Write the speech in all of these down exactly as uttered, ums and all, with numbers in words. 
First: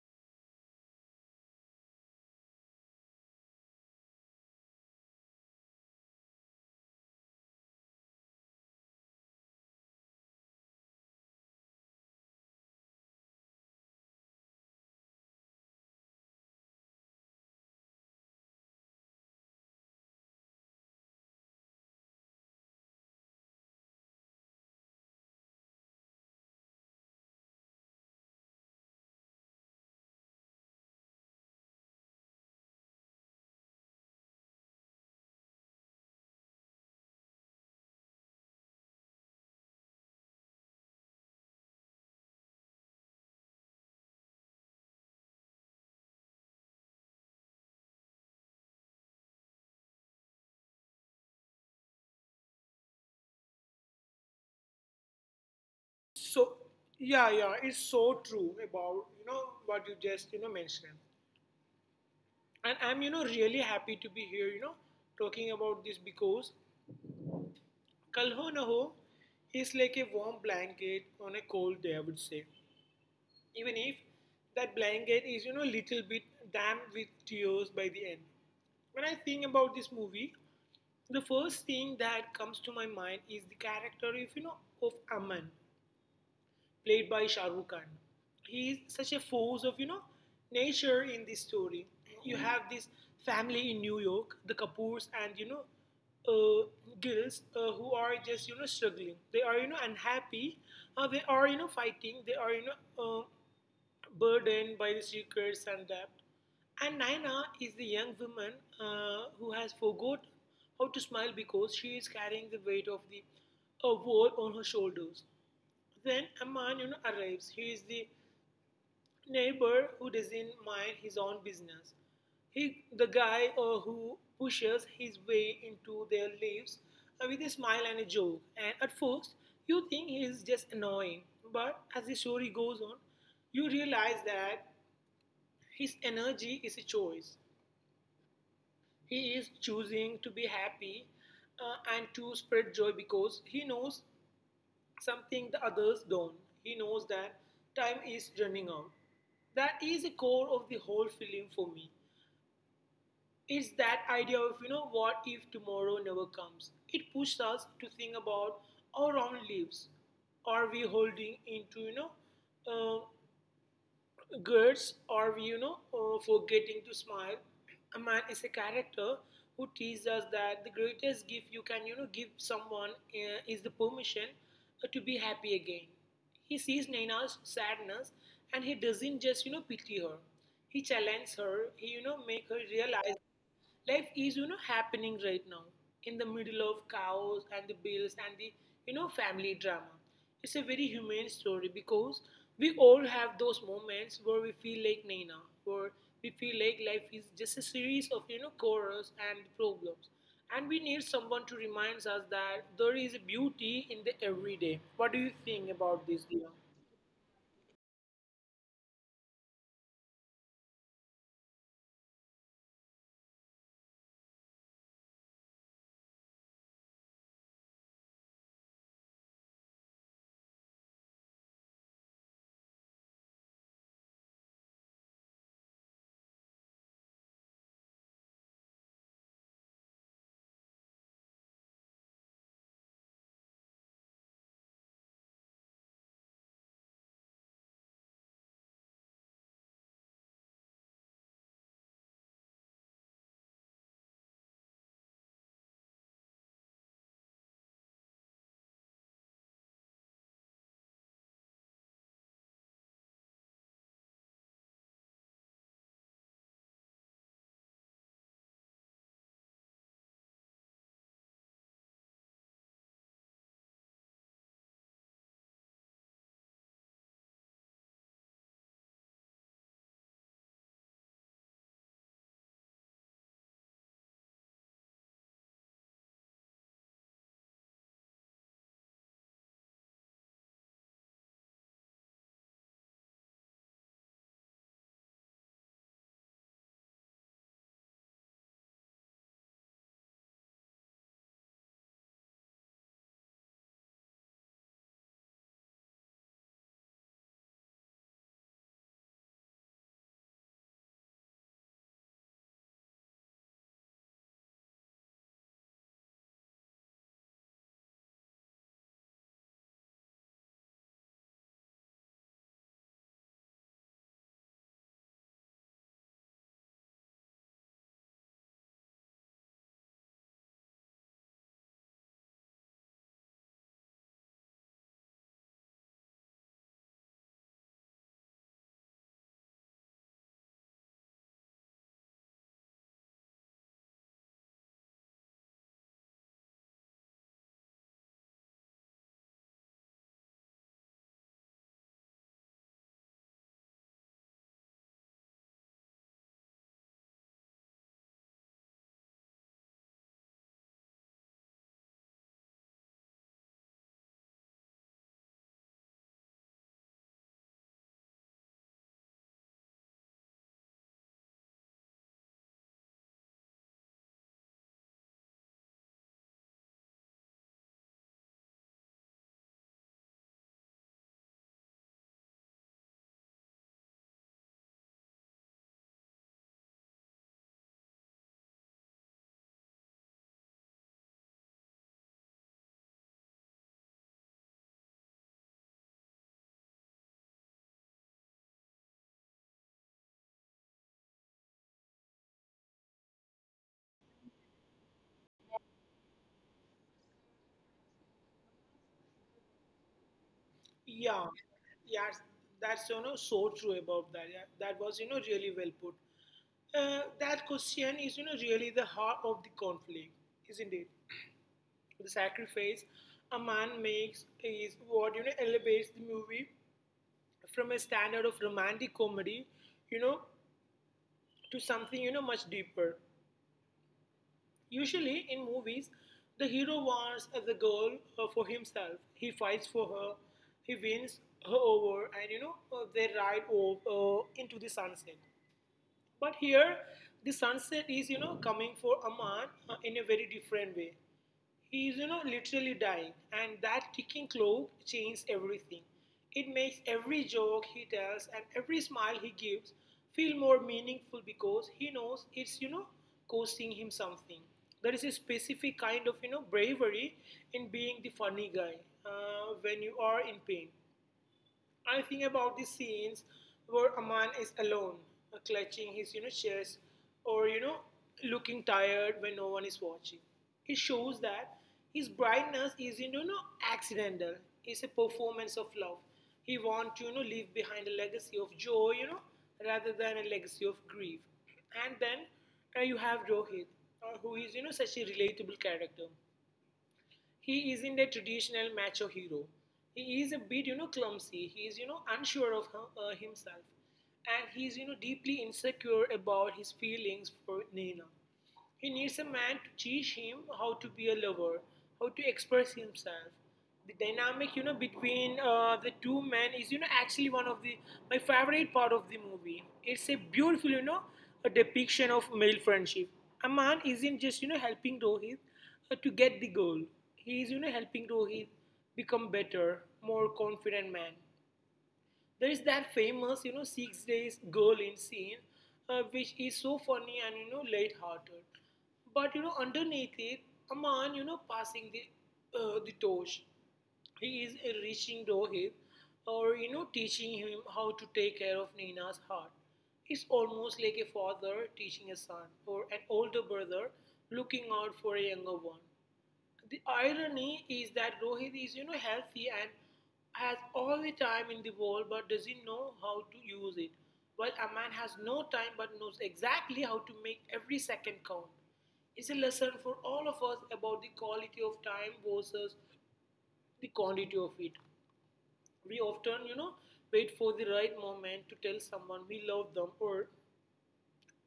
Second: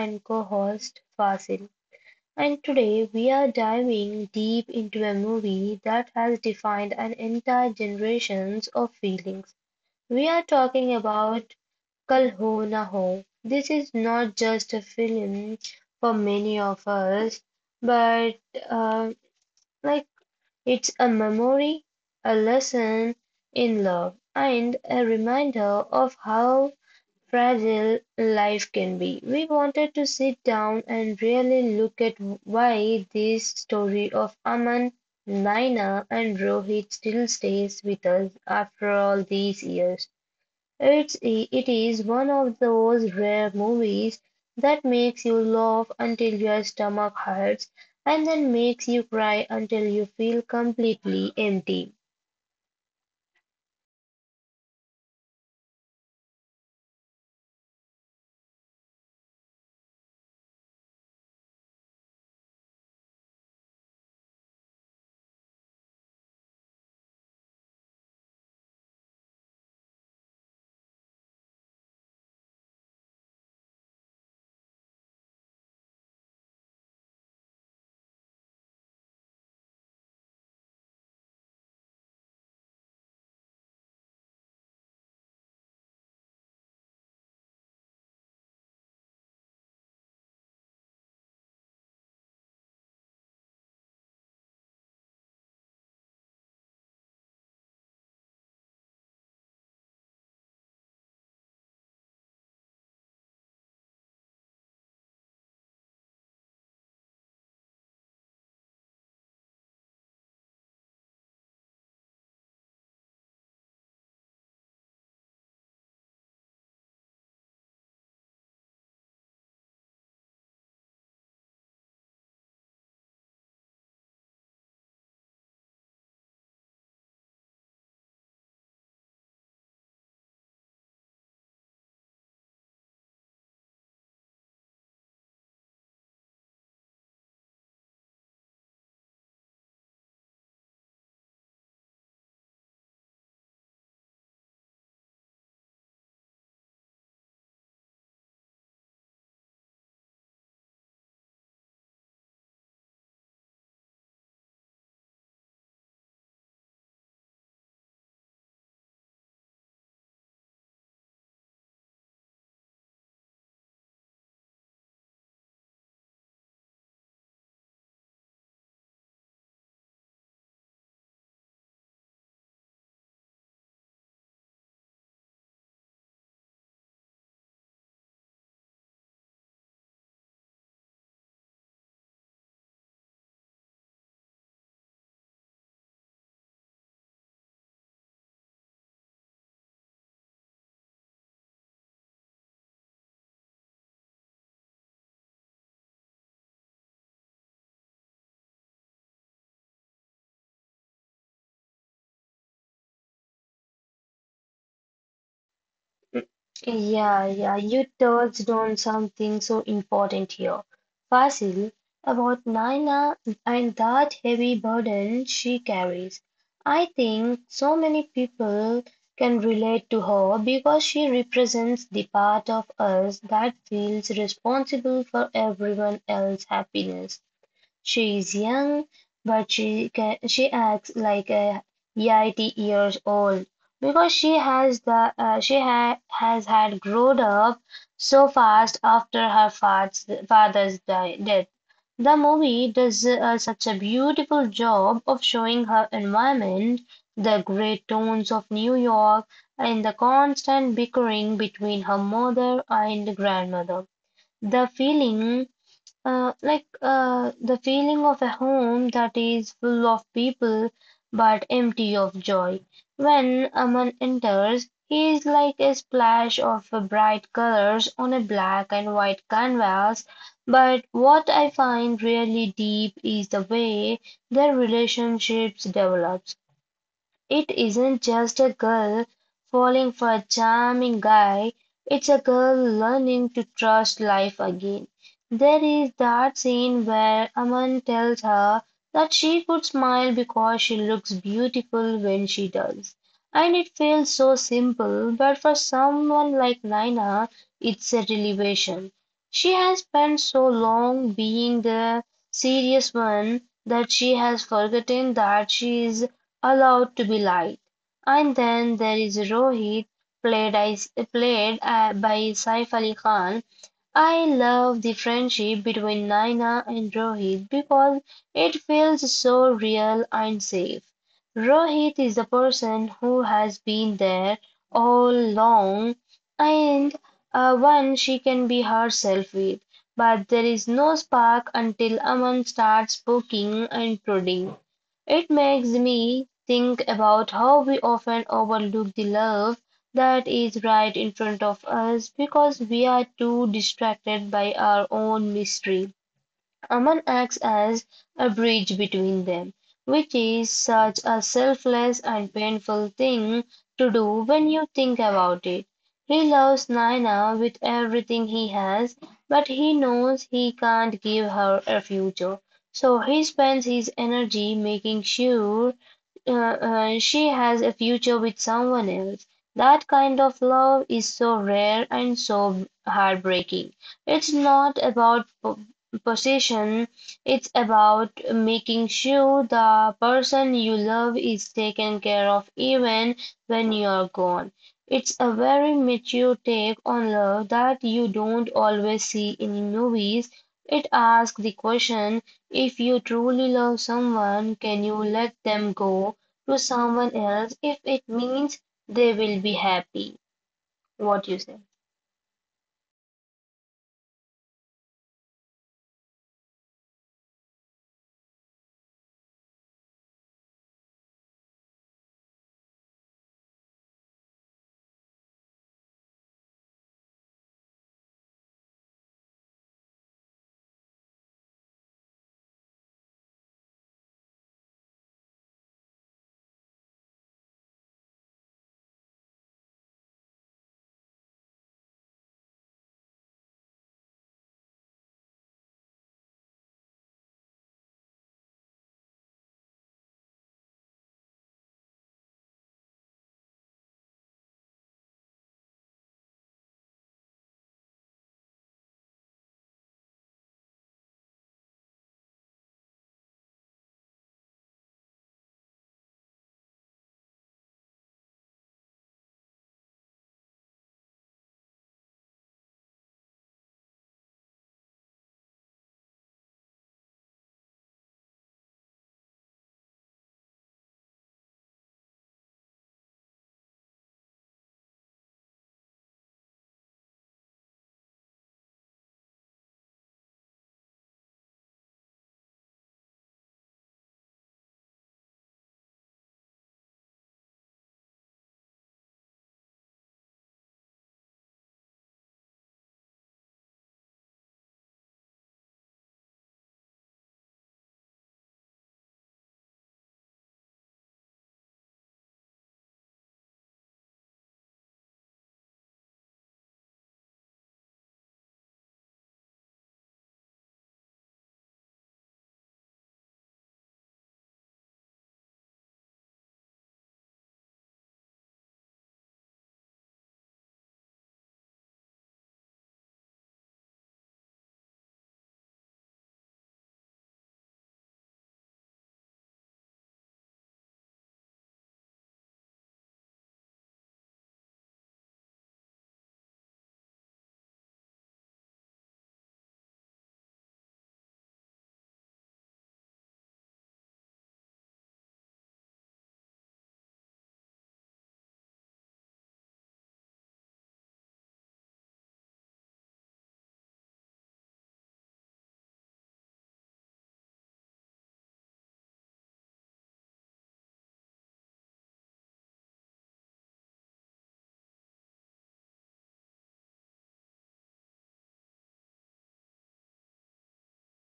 and co-host Fasil. And today we are diving deep into a movie that has defined an entire generations of feelings. We are talking about Kal Ho Na Ho. This is not just a film for many of us, but uh, like it's a memory, a lesson in love, and a reminder of how fragile life can be. We wanted to sit down and really look at why this story of Aman, Naina, and Rohit still stays with us after all these years. It's it is one of those rare movies that makes you laugh until your stomach hurts and then makes you cry until you feel completely empty. So yeah, yeah, it's so true about you know what you just you know mentioned, and I'm you know really happy to be here you know talking about this because Kal Ho Na Ho is like a warm blanket on a cold day, I would say, even if that blanket is you know little bit damp with tears by the end. When I think about this movie, the first thing that comes to my mind is the character of you know of Aman played by Shah Rukh Khan. He is such a force of you know nature in this story. You have this family in New York, the Kapoors, and you know uh, girls uh, who are just you know struggling. They are you know unhappy. Uh, they are you know fighting. They are you know uh, burdened by the secrets and debt. And Naina is the young woman uh, who has forgot how to smile because she is carrying the weight of the a wall on her shoulders. Then a man you know, arrives. He is the neighbor who doesn't mind his own business. He, the guy uh, who pushes his way into their lives uh, with a smile and a joke. And at first, you think he is just annoying. But as the story goes on, you realize that his energy is a choice. He is choosing to be happy uh, and to spread joy because he knows something the others don't. He knows that time is running out. That is the core of the whole film for me. It's that idea of, you know, what if tomorrow never comes? It pushes us to think about our own lives. Are we holding into, you know, uh, goods or we, you know uh, forgetting to smile. A man is a character who teaches us that the greatest gift you can you know give someone uh, is the permission uh, to be happy again. He sees Naina's sadness, and he doesn't just you know pity her. He challenges her. He you know make her realize life is, you know, happening right now in the middle of cows and the bills and the, you know, family drama. It's a very human story because we all have those moments where we feel like Naina, where we feel like life is just a series of, you know, chorus and problems. And we need someone to remind us that there is beauty in the everyday. What do you think about this, Leon? Yeah, yeah, you touched on something so important here. Fasil, about Naina and that heavy burden she carries. I think so many people can relate to her because she represents the part of us that feels responsible for everyone else's happiness. She's young, but she can. She acts like a eighty years old because she has the uh, she ha has had grown up so fast after her father's father's di- death. The movie does uh, such a beautiful job of showing her environment, the great tones of New York, and the constant bickering between her mother and grandmother. The feeling uh, like uh, the feeling of a home that is full of people but empty of joy. When a man enters, he is like a splash of bright colors on a black and white canvas. But what I find really deep is the way their relationships develop. It isn't just a girl falling for a charming guy, it's a girl learning to trust life again. There is that scene where Aman tells her that she could smile because she looks beautiful when she does. And it feels so simple, but for someone like Naina, it's a revelation. She has spent so long being the serious one that she has forgotten that she is allowed to be light. And then there is Rohit, played, as- played uh, by Saif Ali Khan. I love the friendship between Naina and Rohit because it feels so real and safe. Rohit is the person who has been there all along and uh, one she can be herself with. But there is no spark until Aman starts poking and prodding. It makes me think about how we often overlook the love that is right in front of us because we are too distracted by our own mystery. Aman acts as a bridge between them, which is such a selfless and painful thing to do when you think about it. He loves Naina with everything he has, but he knows he can't give her a future. So he spends his energy making sure uh, uh, she has a future with someone else. That kind of love is so rare and so heartbreaking. It's not about po- possession, it's about making sure the person you love is taken care of even when you're gone. It's a very mature take on love that you don't always see in movies. It asks the question, if you truly love someone, can you let them go to someone else if it means they will be happy? Yeah, What you say? yeah, that's you know so true about that. Yeah, that was you know really well put. Uh, that question is you know really the heart of the conflict, isn't it? The sacrifice a man makes is what you know elevates the movie from a standard of romantic comedy, you know, to something you know much deeper. Usually in movies, the hero wants the girl uh, for himself. He fights for her, he wins her over, and you know, uh, they ride off uh, into the sunset. But here, the sunset is, you know, coming for Aman uh, in a very different way. He is, you know, literally dying, and that ticking clock changes everything. It makes every joke he tells and every smile he gives feel more meaningful because he knows it's, you know, costing him something. There is a specific kind of, you know, bravery in being the funny guy uh, when you are in pain. I think about the scenes where a man is alone, uh, clutching his you know chest, or you know looking tired when no one is watching. It shows that his brightness is you know not accidental. It's a performance of love. He wants to you know leave behind a legacy of joy, you know, rather than a legacy of grief. And then uh, you have Rohit, uh, who is you know such a relatable character. He isn't a traditional macho hero. He is a bit, you know, clumsy. He is, you know, unsure of him, uh, himself. And he is, you know, deeply insecure about his feelings for Nina. He needs a man to teach him how to be a lover, how to express himself. The dynamic, you know, between uh, the two men is, you know, actually one of the my favorite part of the movie. It's a beautiful, you know, a depiction of male friendship. Aman isn't just, you know, helping Rohit. Uh, to get the goal. He is, you know, helping Rohit become better, more confident man. There is that famous, you know, six days goal in scene, uh, which is so funny and you know, light-hearted. But you know, underneath it, a man, you know, passing the uh, the torch. He is uh, reaching Rohit, or you know, teaching him how to take care of Nina's heart. It's almost like a father teaching a son, or an older brother looking out for a younger one. The irony is that Rohit is, you know, healthy and has all the time in the world but doesn't know how to use it. While a man has no time but knows exactly how to make every second count. It's a lesson for all of us about the quality of time versus the quantity of it. We often, you know, wait for the right moment to tell someone we love them or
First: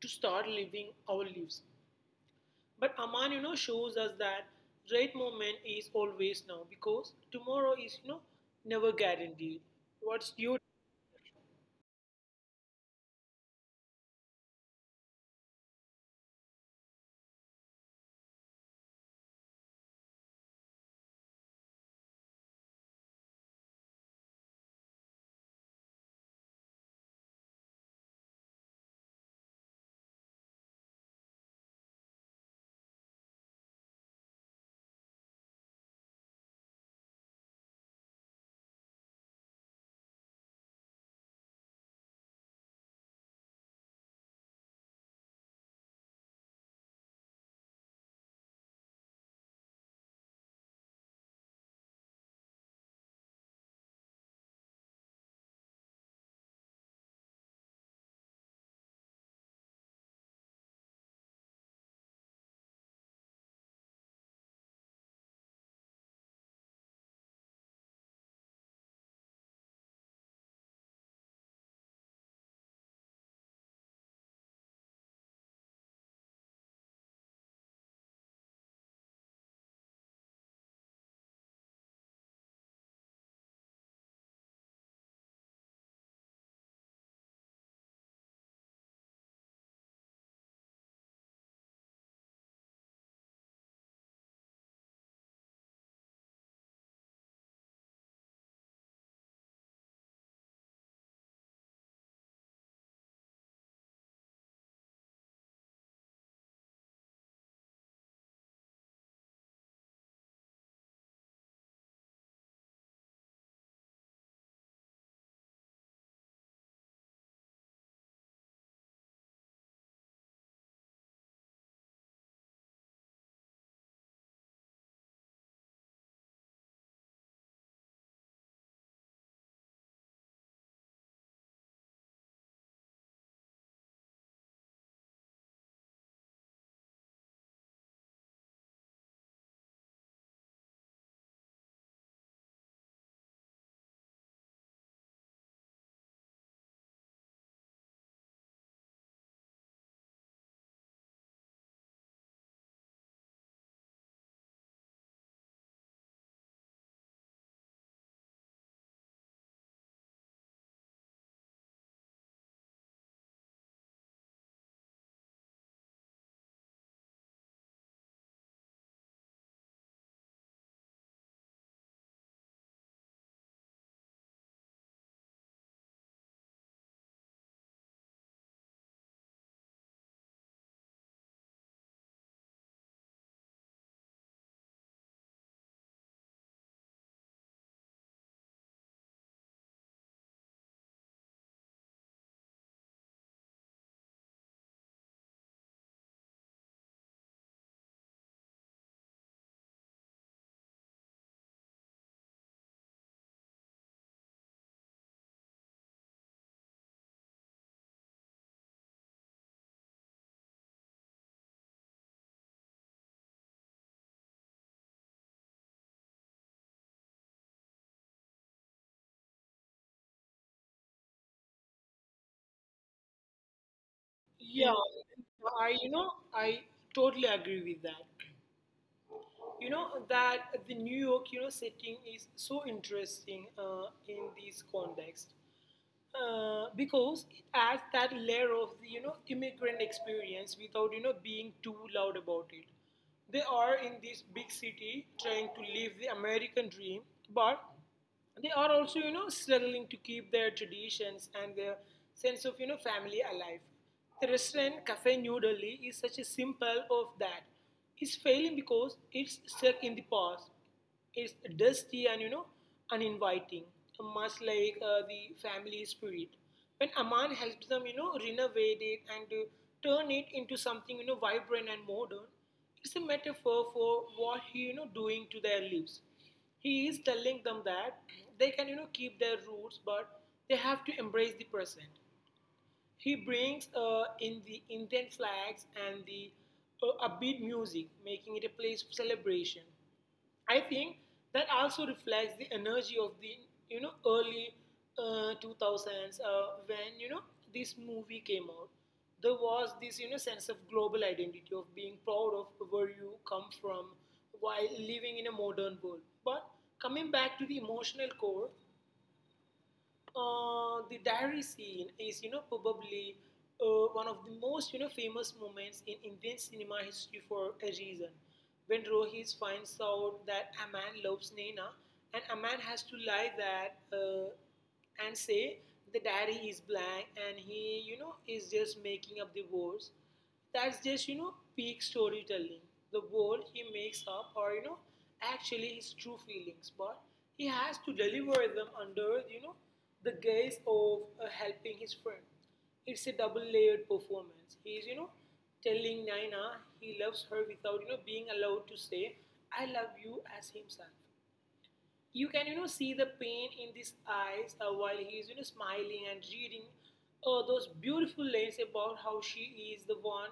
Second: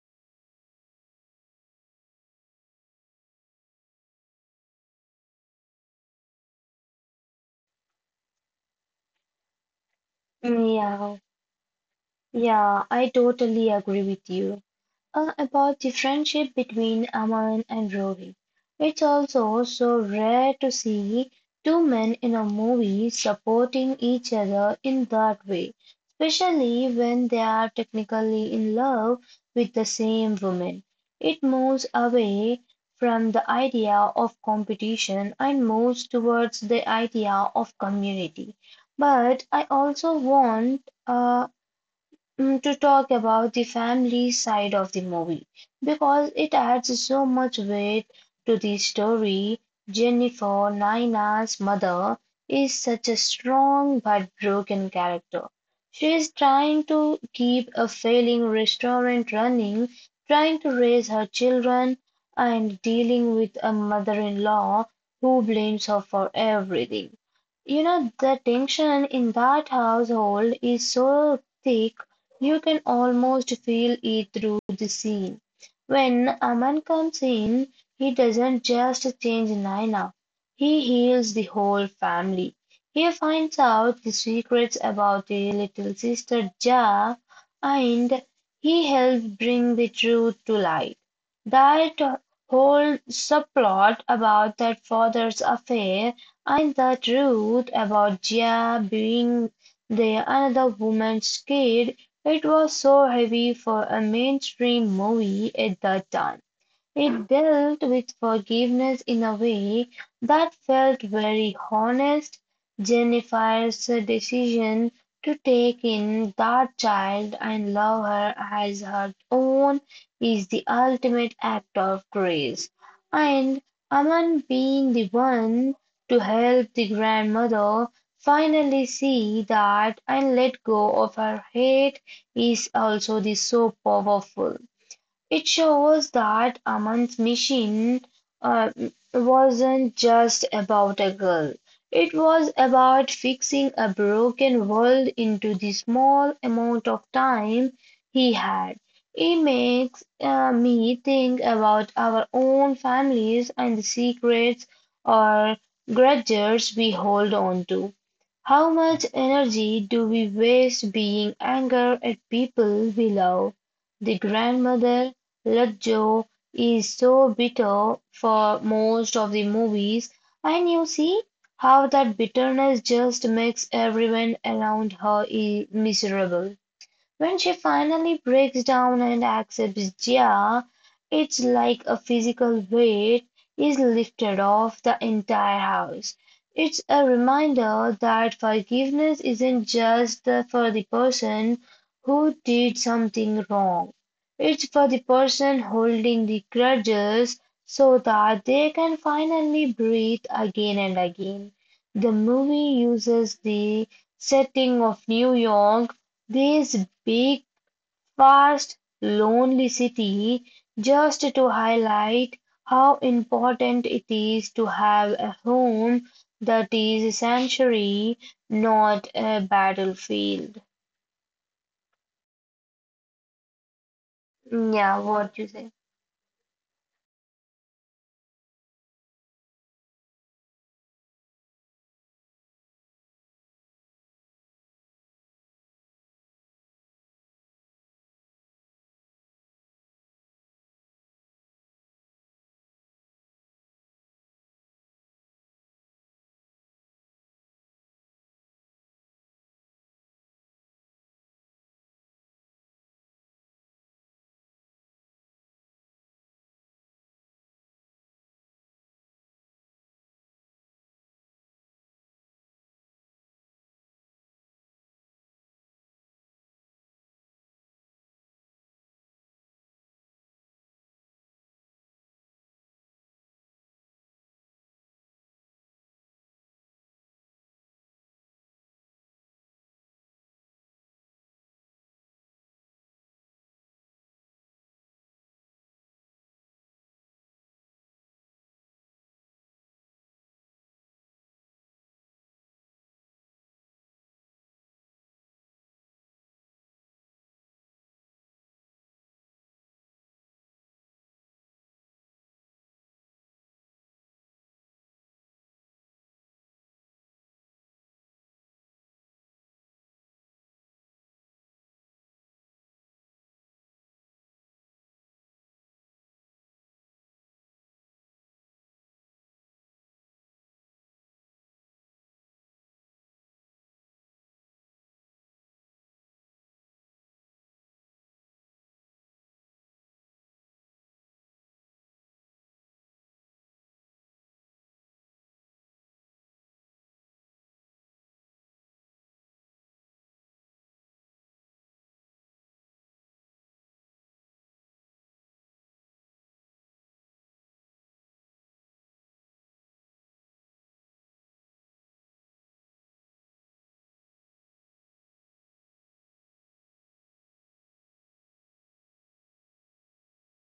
to start living our lives. But Aman, you know, shows us that right moment is always now because tomorrow is, you know, never guaranteed. What's your Mm, Yeah, yeah, I totally agree with you uh, about the friendship between Aman and Rohit. It's also so rare to see two men in a movie supporting each other in that way, especially when they are technically in love with the same woman. It moves away from the idea of competition and moves towards the idea of community. But I also want uh, mm, to talk about the family side of the movie because it adds so much weight to the story. Jennifer, Naina's mother, is such a strong but broken character. She is trying to keep a failing restaurant running, trying to raise her children, and dealing with a mother in law who blames her for everything. You know, the tension in that household is so thick you can almost feel it through the scene. When Aman comes in, he doesn't just change Naina, he heals the whole family. He finds out the secrets about the little sister Ja and he helps bring the truth to light. That whole subplot about that father's affair and the truth about Ja being the another woman's kid, it was so heavy for a mainstream movie at that time. It dealt with forgiveness in a way that felt very honest. Jennifer's decision to take in that child and love her as her own is the ultimate act of grace. And Aman being the one to help the grandmother finally see that and let go of her hate is also the so powerful. It shows that Aman's mission uh, wasn't just about a girl. It was about fixing a broken world into the small amount of time he had. It makes uh, me think about our own families and the secrets or grudges we hold on to. How much energy do we waste being angry at people we love? The grandmother Ludlow is so bitter for most of the movies, and you see how that bitterness just makes everyone around her i- miserable. When she finally breaks down and accepts Jia, it's like a physical weight is lifted off the entire house. It's a reminder that forgiveness isn't just the- for the person who did something wrong. It's for the person holding the grudges so that they can finally breathe again and again. The movie uses the setting of New York, this big, vast, lonely city, just to highlight how important it is to have a home that is a sanctuary, not a battlefield. Yeah, Yeah, what you say? I you know, I totally agree with that. You know that the New York you know setting is so interesting uh, in this context uh, because it adds that layer of the, you know immigrant experience without you know being too loud about it. They are in this big city trying to live the American dream, but they are also you know struggling to keep their traditions and their sense of you know family alive. The restaurant Cafe New Delhi is such a simple of that. It's failing because it's stuck in the past. It's dusty and you know uninviting, much like uh, the family spirit. When Aman helps them you know renovate it and to turn it into something you know vibrant and modern, it's a metaphor for what he you know doing to their lives. He is telling them that they can, you know, keep their roots, but they have to embrace the present. He brings uh, in the Indian flags and the uh, upbeat music, making it a place of celebration. I think that also reflects the energy of the you know early uh, two thousands uh, when you know this movie came out. There was this you know sense of global identity of being proud of where you come from while living in a modern world. But coming back to the emotional core, uh, the diary scene is, you know, probably uh, one of the most, you know, famous moments in Indian cinema history for a reason. When Rohit finds out that a man loves Naina, and a man has to lie that uh, and say the diary is blank, and he, you know, is just making up the words. That's just, you know, peak storytelling. The world he makes up or you know, actually his true feelings, but he has to deliver them under, you know, the guise of uh, helping his friend. It's a double layered performance. He's, you know, telling Naina he loves her without, you know, being allowed to say, I love you as himself. You can you know see the pain in his eyes uh, while he is you know smiling and reading uh, those beautiful lines about how she is the one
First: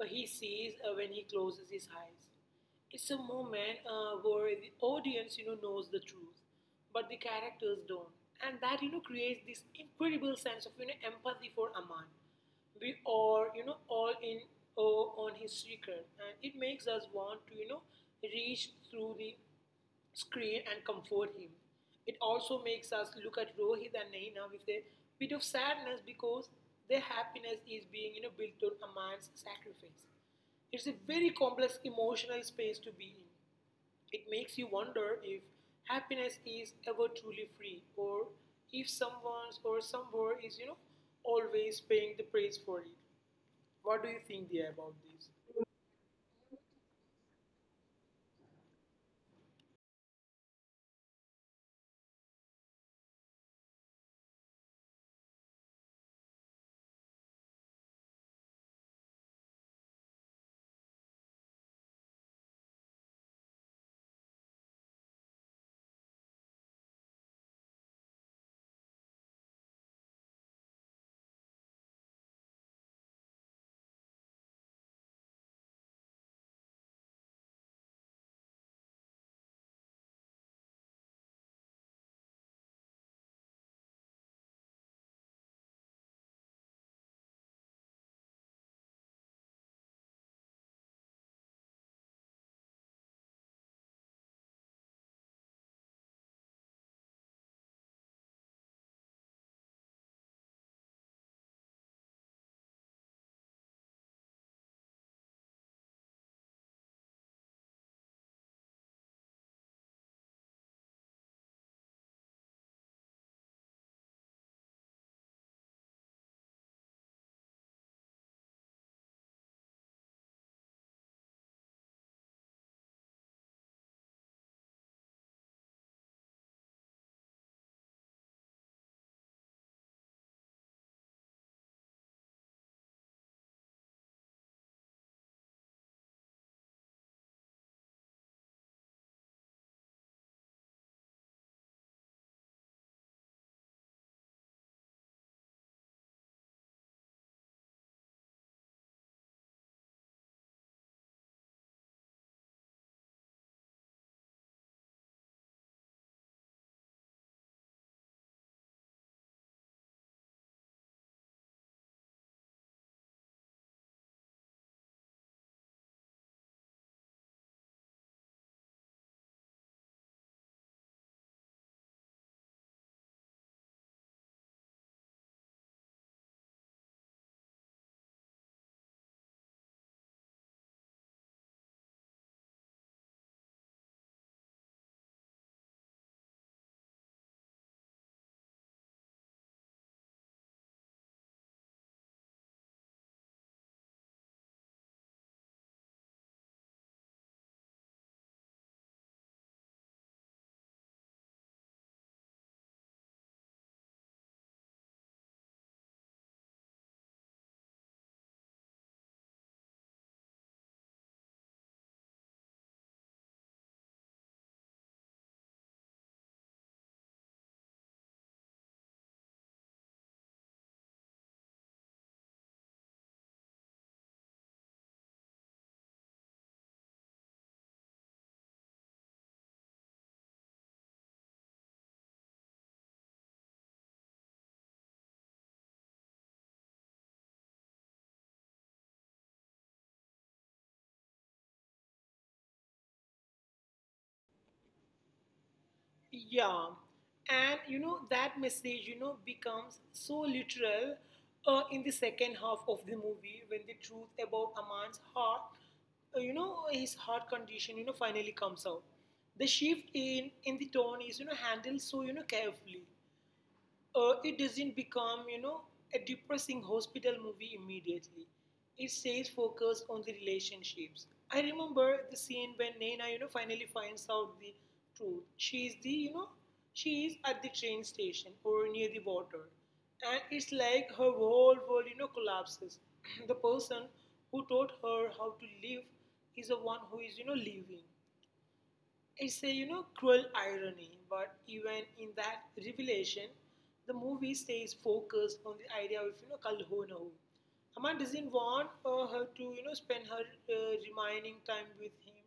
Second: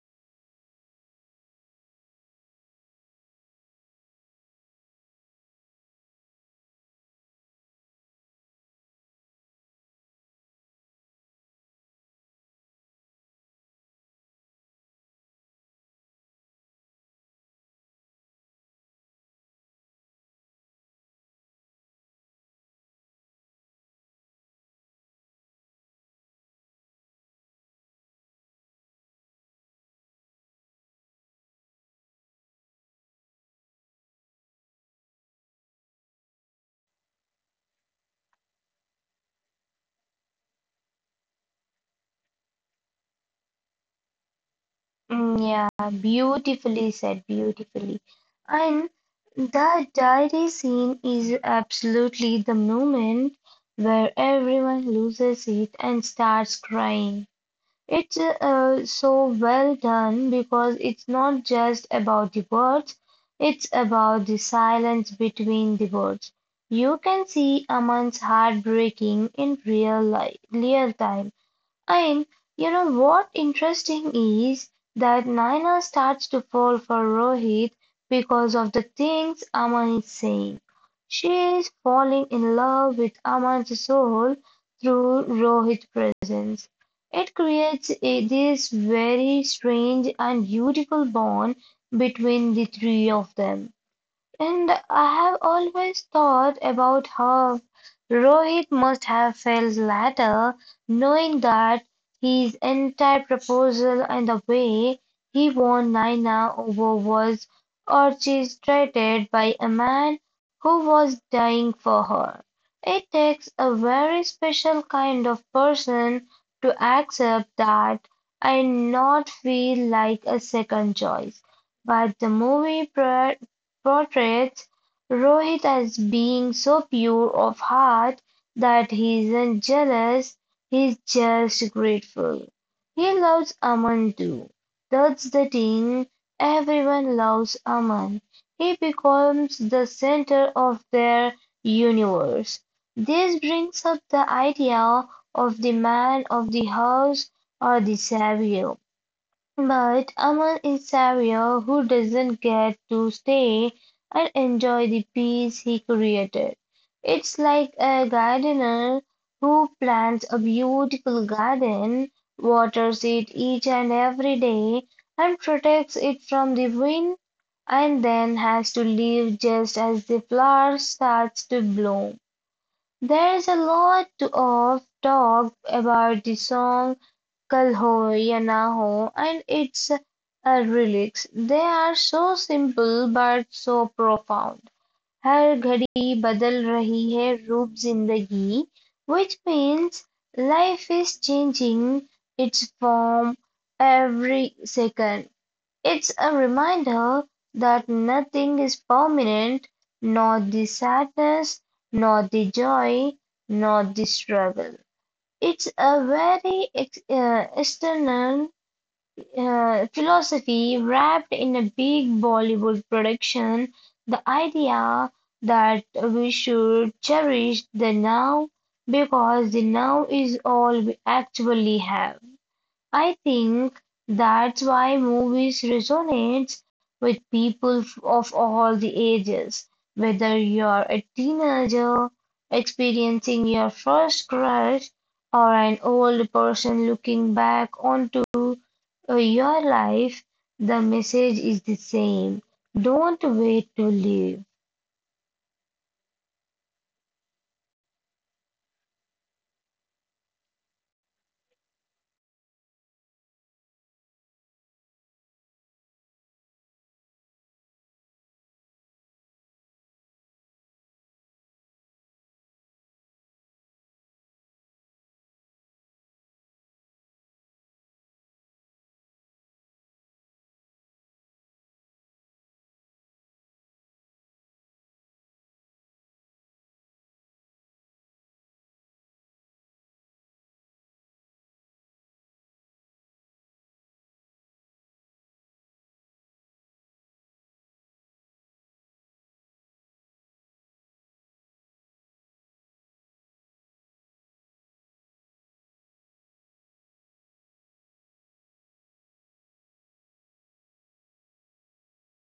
uh, he sees uh, when he closes his eyes. It's a moment uh, where the audience you know knows the truth, but the characters don't, and that you know creates this incredible sense of you know empathy for Aman. We are you know all in uh, on his secret, and it makes us want to you know reach through the screen and comfort him. It also makes us look at Rohit and Naina with a bit of sadness because their happiness is being you know, built on a man's sacrifice. It's a very complex emotional space to be in. It makes you wonder if happiness is ever truly free or if someone or somewhere is, you know, always paying the price for it. What do you think, dear, about this? Mm, Yeah, beautifully said, beautifully. And that diary scene is absolutely the moment where everyone loses it and starts crying. It's uh, so well done because it's not just about the words, it's about the silence between the words. You can see Aman's heart breaking in real life, real time. And you know what interesting is that Naina starts to fall for Rohit because of the things Aman is saying. She is falling in love with Aman's soul through Rohit's presence. It creates a, this very strange and beautiful bond between the three of them. And I have always thought about how Rohit must have felt later, knowing that his entire proposal and the way he won Naina over was orchestrated by a man who was dying for her. It takes a very special kind of person to accept that and not feel like a second choice. But the movie pro portrays Rohit as being so pure of heart that he isn't jealous, he's just grateful. He loves Aman too. That's the thing. Everyone loves Aman. He becomes the center of their universe. This brings up the idea of the man of the house or the savior. But Amal is Sario who doesn't get to stay and enjoy the peace he created. It's like a gardener who plants a beautiful garden, waters it each and every day, and protects it from the wind, and then has to leave just as the flower starts to bloom. There's a lot to- of talk about the song कल हो या ना हो and its a relics. They are so simple but so profound. हर घड़ी बदल रही है रूप ज़िंदगी, which means life is changing its form every second. It's a reminder that nothing is permanent, nor the sadness, nor the joy, nor the struggle. It's a very ex- uh, external uh, philosophy wrapped in a big Bollywood production. The idea that we should cherish the now because the now is all we actually have. I think that's why movies resonates with people f- of all the ages. Whether you're a teenager experiencing your first crush or an old person looking back onto uh, your life, the message is the same. Don't wait to live. Yeah, and you know that message you know becomes so literal uh, in the second half of the movie when the truth about Aman's heart, uh, you know his heart condition, you know finally comes out. The shift in in the tone is you know handled so you know carefully. Uh, it doesn't become, you know, a depressing hospital movie immediately. It stays focused on the relationships. I remember the scene when Naina, you know, finally finds out the truth. She is the, you know, she is at the train station or near the water. And it's like her whole world, you know, collapses. The person who taught her how to live is the one who is, you know, leaving. It's a you know cruel irony, but even in that revelation, the movie stays focused on the idea of you know Kalhonahu. Amma doesn't want uh, her to you know spend her uh, remaining time with him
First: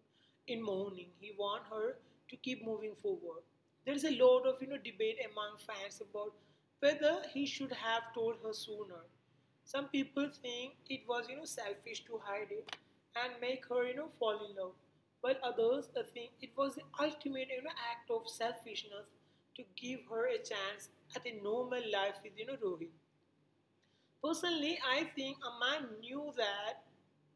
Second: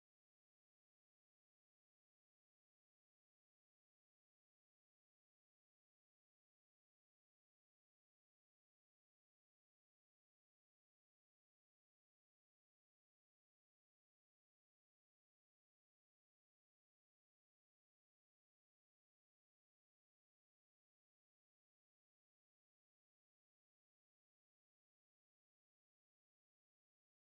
in mourning. He wants her to keep moving forward. There is a lot of you know debate among fans about whether he should have told her sooner. Some people think it was you know selfish to hide it and make her you know fall in love, while others uh, think it was the ultimate you know act of selfishness to give her a chance at a normal life with you know Rohit. Personally, I think a man knew that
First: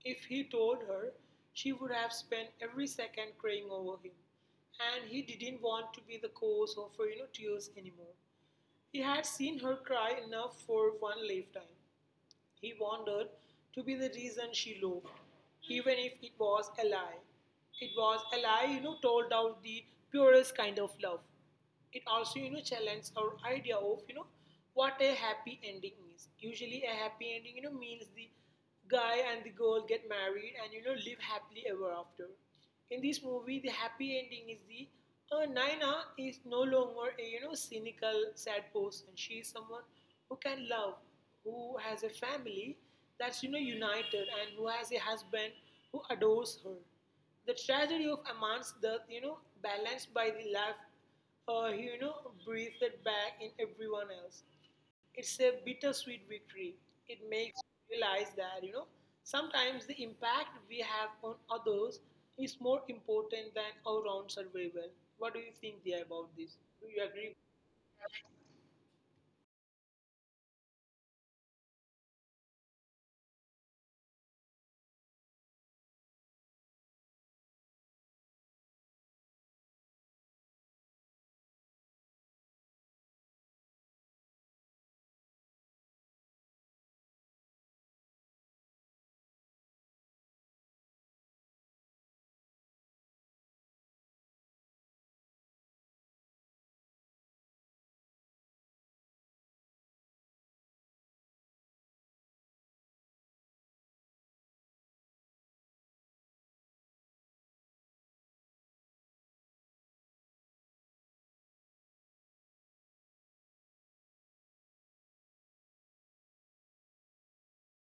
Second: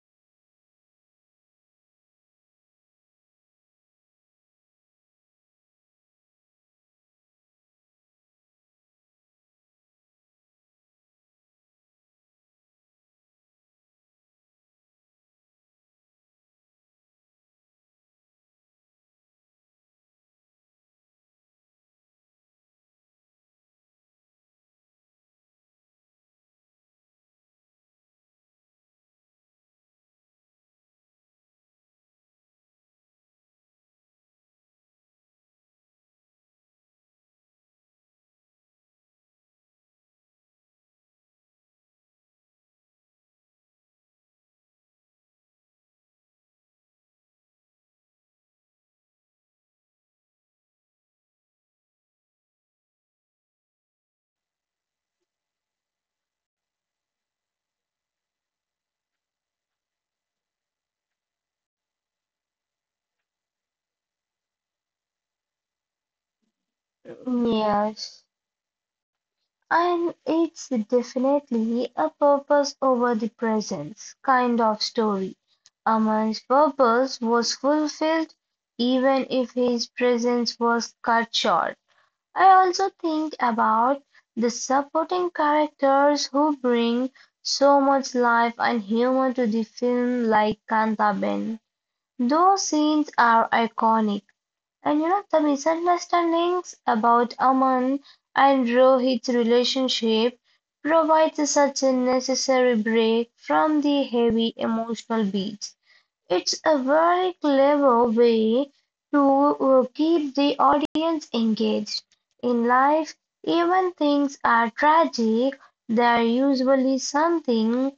if he told her, she would have spent every second crying over him, and he didn't want to be the cause of her you know tears anymore. He had seen her cry enough for one lifetime. He wanted to be the reason she loved, even if it was a lie. It was a lie, you know, told out the purest kind of love. It also, you know, challenged our idea of, you know, what a happy ending is. Usually, a happy ending, you know, means the guy and the girl get married and you know live happily ever after. In this movie, the happy ending is the uh, Naina is no longer a you know cynical, sad person. She is someone who can love, who has a family that's you know united, and who has a husband who adores her. The tragedy of Aman's death, you know, balanced by the life uh, you know breathed back in everyone else. It's a bittersweet victory. It makes you realize that, you know, sometimes the impact we have on others is more important than our own survival. What do you think there about this? Do you agree? Yes. And it's definitely a purpose over the presence kind of story. A man's purpose was fulfilled even if his presence was cut short. I also think about the supporting characters who bring so much life and humor to the film, like Kanta Ben. Those scenes are iconic and you know, the misunderstandings about Aman and Rohit's relationship provides such a necessary break from the heavy emotional beats. It's a very clever way to uh, keep the audience engaged. In life, even things are tragic, there are usually something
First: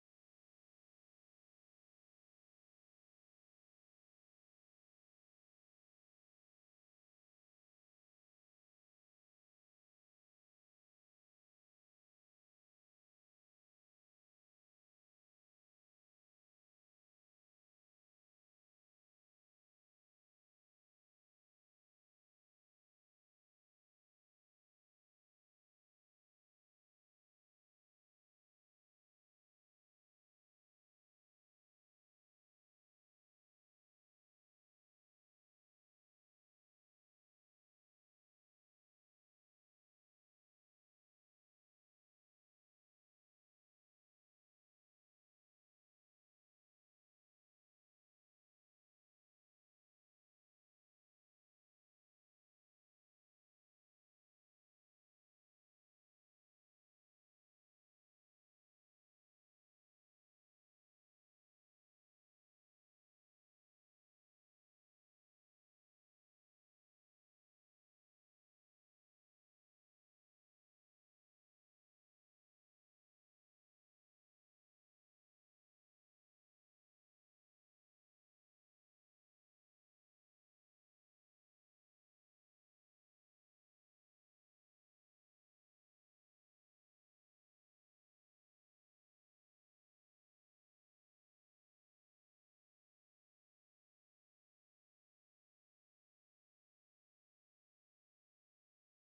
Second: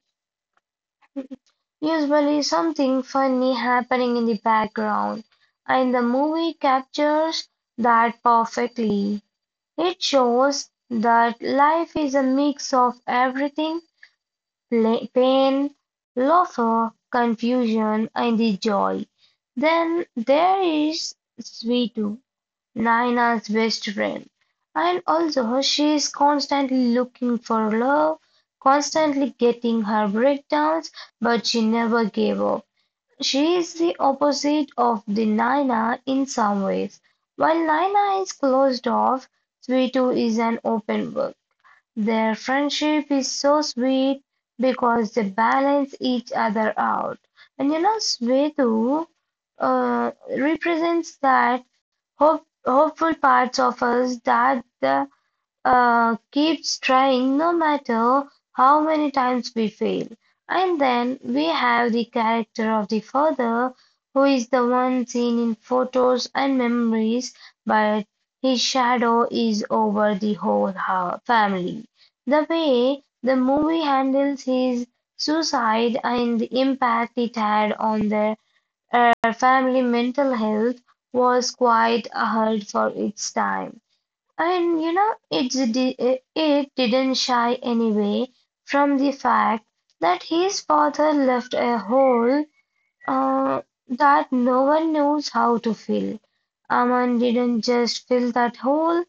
Usually something funny happening in the background, and the movie captures that perfectly. It shows that life is a mix of everything, pla- pain, laughter, confusion, and the joy. Then there is Sweetu, Naina's best friend, and also she is constantly looking for love, constantly getting her breakdowns, but she never gave up. She is the opposite of the Nina in some ways. While Nina is closed off, Sweetu is an open book. Their friendship is so sweet because they balance each other out. And you know, Sweetu uh, represents that hope, hopeful parts of us that the uh, keeps trying no matter how many times we fail. And then we have the character of the father, who is the one seen in photos and memories, but his shadow is over the whole hou- family. The way the movie handles his suicide and the impact it had on their uh, family mental health was quite ahead for its time. And you know, it, di- it it didn't shy anyway from the fact that his father left a hole uh, that no one knows how to fill. Aman didn't just fill that hole,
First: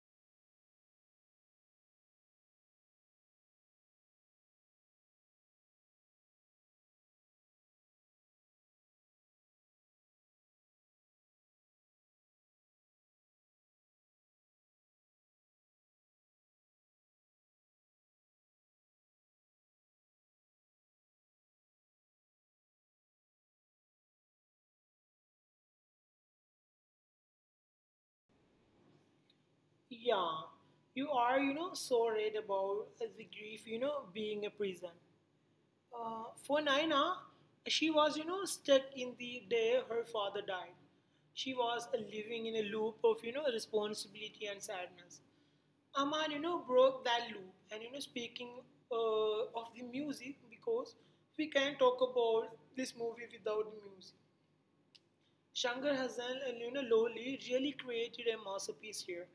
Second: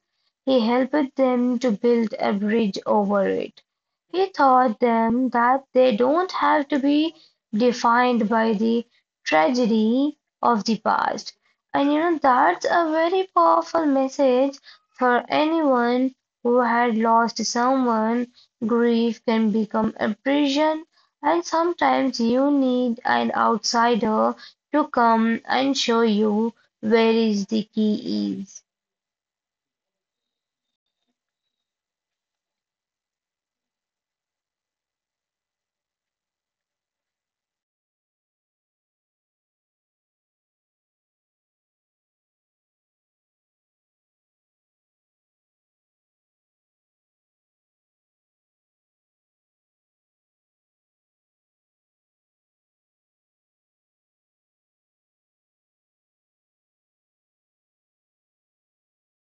he helped them to build a bridge over it. He taught them that they don't have to be defined by the tragedy of the past. And you know, that's a very powerful message for anyone who had lost someone. Grief can become a prison and sometimes you need an outsider to come and show you where is the key is. Yeah. You are, you know, so right about the grief, you know, being a prison. Uh, for Naina, she was, you know, stuck in the day her father died. She was living in a loop of, you know, responsibility and sadness. Aman, you know, broke that loop. And you know, speaking uh, of the music, because we can't talk about this movie without the music. Shankar Hasan and you know Lowly really created a masterpiece here.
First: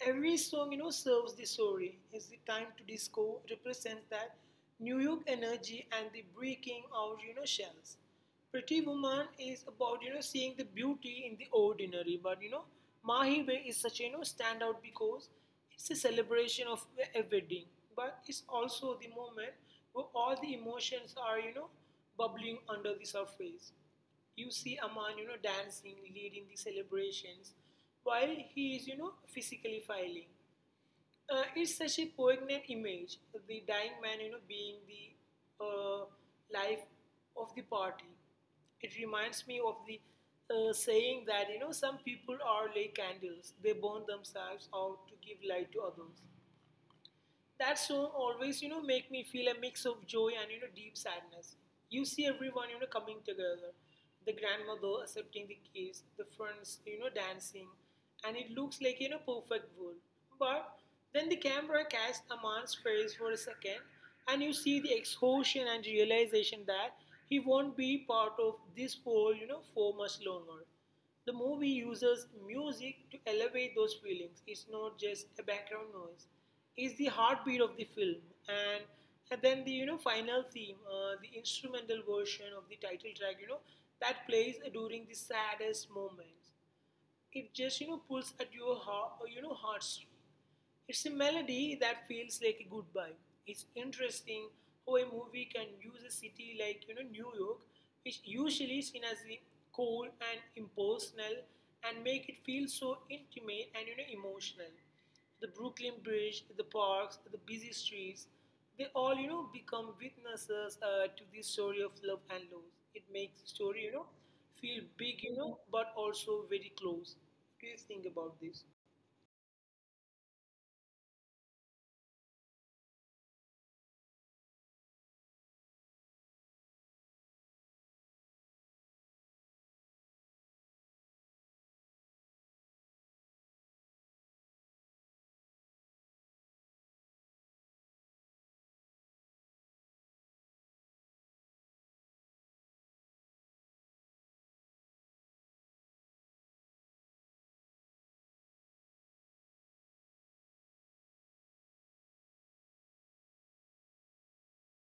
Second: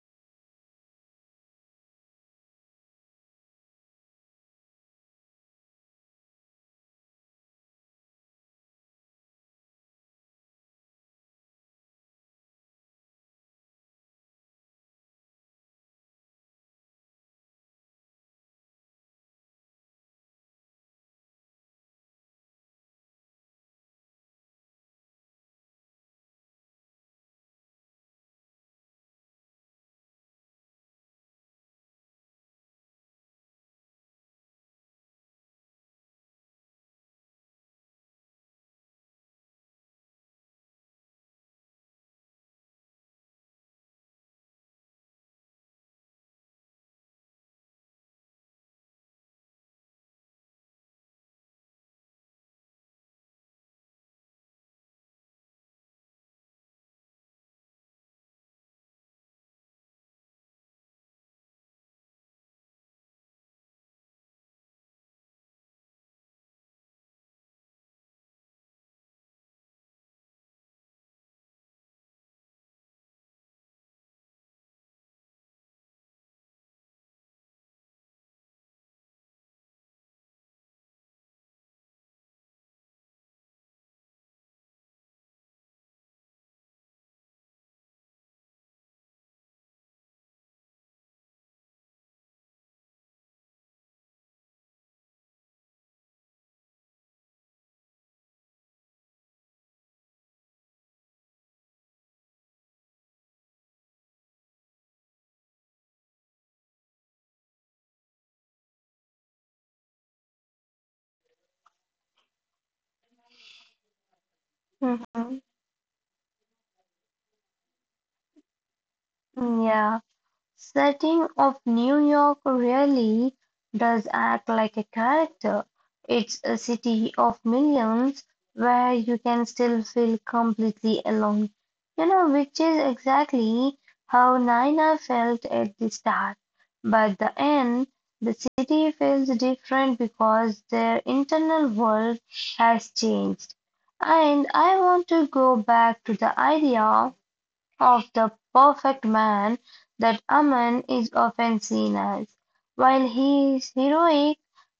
Every song you know serves the story. It's the time to disco represents that New York energy and the breaking out you know shells. Pretty Woman is about you know seeing the beauty in the ordinary, but you know Mahibe is such a you know standout because it's a celebration of a wedding, but it's also the moment where all the emotions are you know bubbling under the surface. You see a man, you know, dancing, leading the celebrations, while he is, you know, physically filing. Uh, it's such a poignant image, the dying man, you know, being the uh, life of the party. It reminds me of the uh, saying that, you know, some people are like candles. They burn themselves out to give light to others. That song always you know make me feel a mix of joy and you know deep sadness. You see everyone you know coming together, the grandmother accepting the kids, the friends you know dancing, and it looks like you know perfect world. But then the camera casts a man's face for a second, and you see the exhaustion and realization that he won't be part of this world you know for much longer. The movie uses music to elevate those feelings. It's not just a background noise. It's the heartbeat of the film. And, and then the you know final theme, uh, the instrumental version of the title track, you know, that plays during the saddest moments. It just you know pulls at your heart or, you know heartstring. It's a melody that feels like a goodbye. It's interesting how a movie can use a city like you know New York, which usually seen as cold and impersonal, and make it feel so intimate and you know emotional. The Brooklyn Bridge, the parks, the busy streets, they all, you know, become witnesses uh, to this story of love and loss. It makes the story, you know, feel big, you Mhm. know, but also very close. Do you think about this? Yeah. Setting of New York really does act like a character. It's a city of millions where you can still feel completely alone, you know, which is exactly how Nina felt at the start. But the end, the city feels different because their internal world has changed. And I want to go back to the idea of the perfect man that Aman is often seen as. While he is heroic,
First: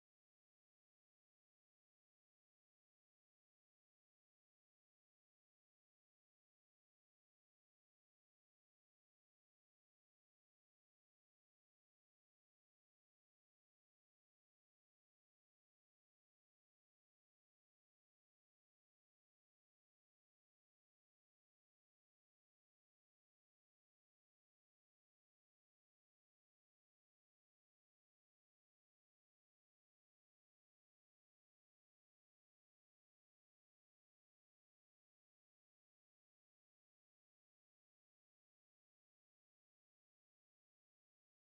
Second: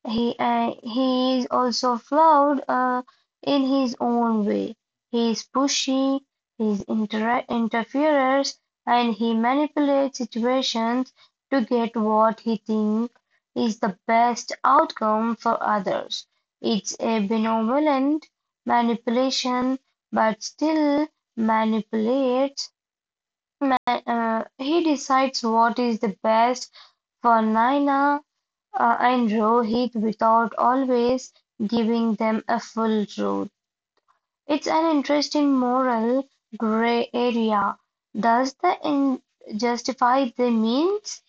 he, uh, he is also flawed uh, in his own way. He is pushy, he is inter- interferes, and he manipulates situations to get what he thinks is the best outcome for others. It's a benevolent manipulation, but still manipulates Ma- uh, He decides what is the best for Nina and Rohit without always giving them a full truth. It's an interesting moral grey area: does the end justify the means?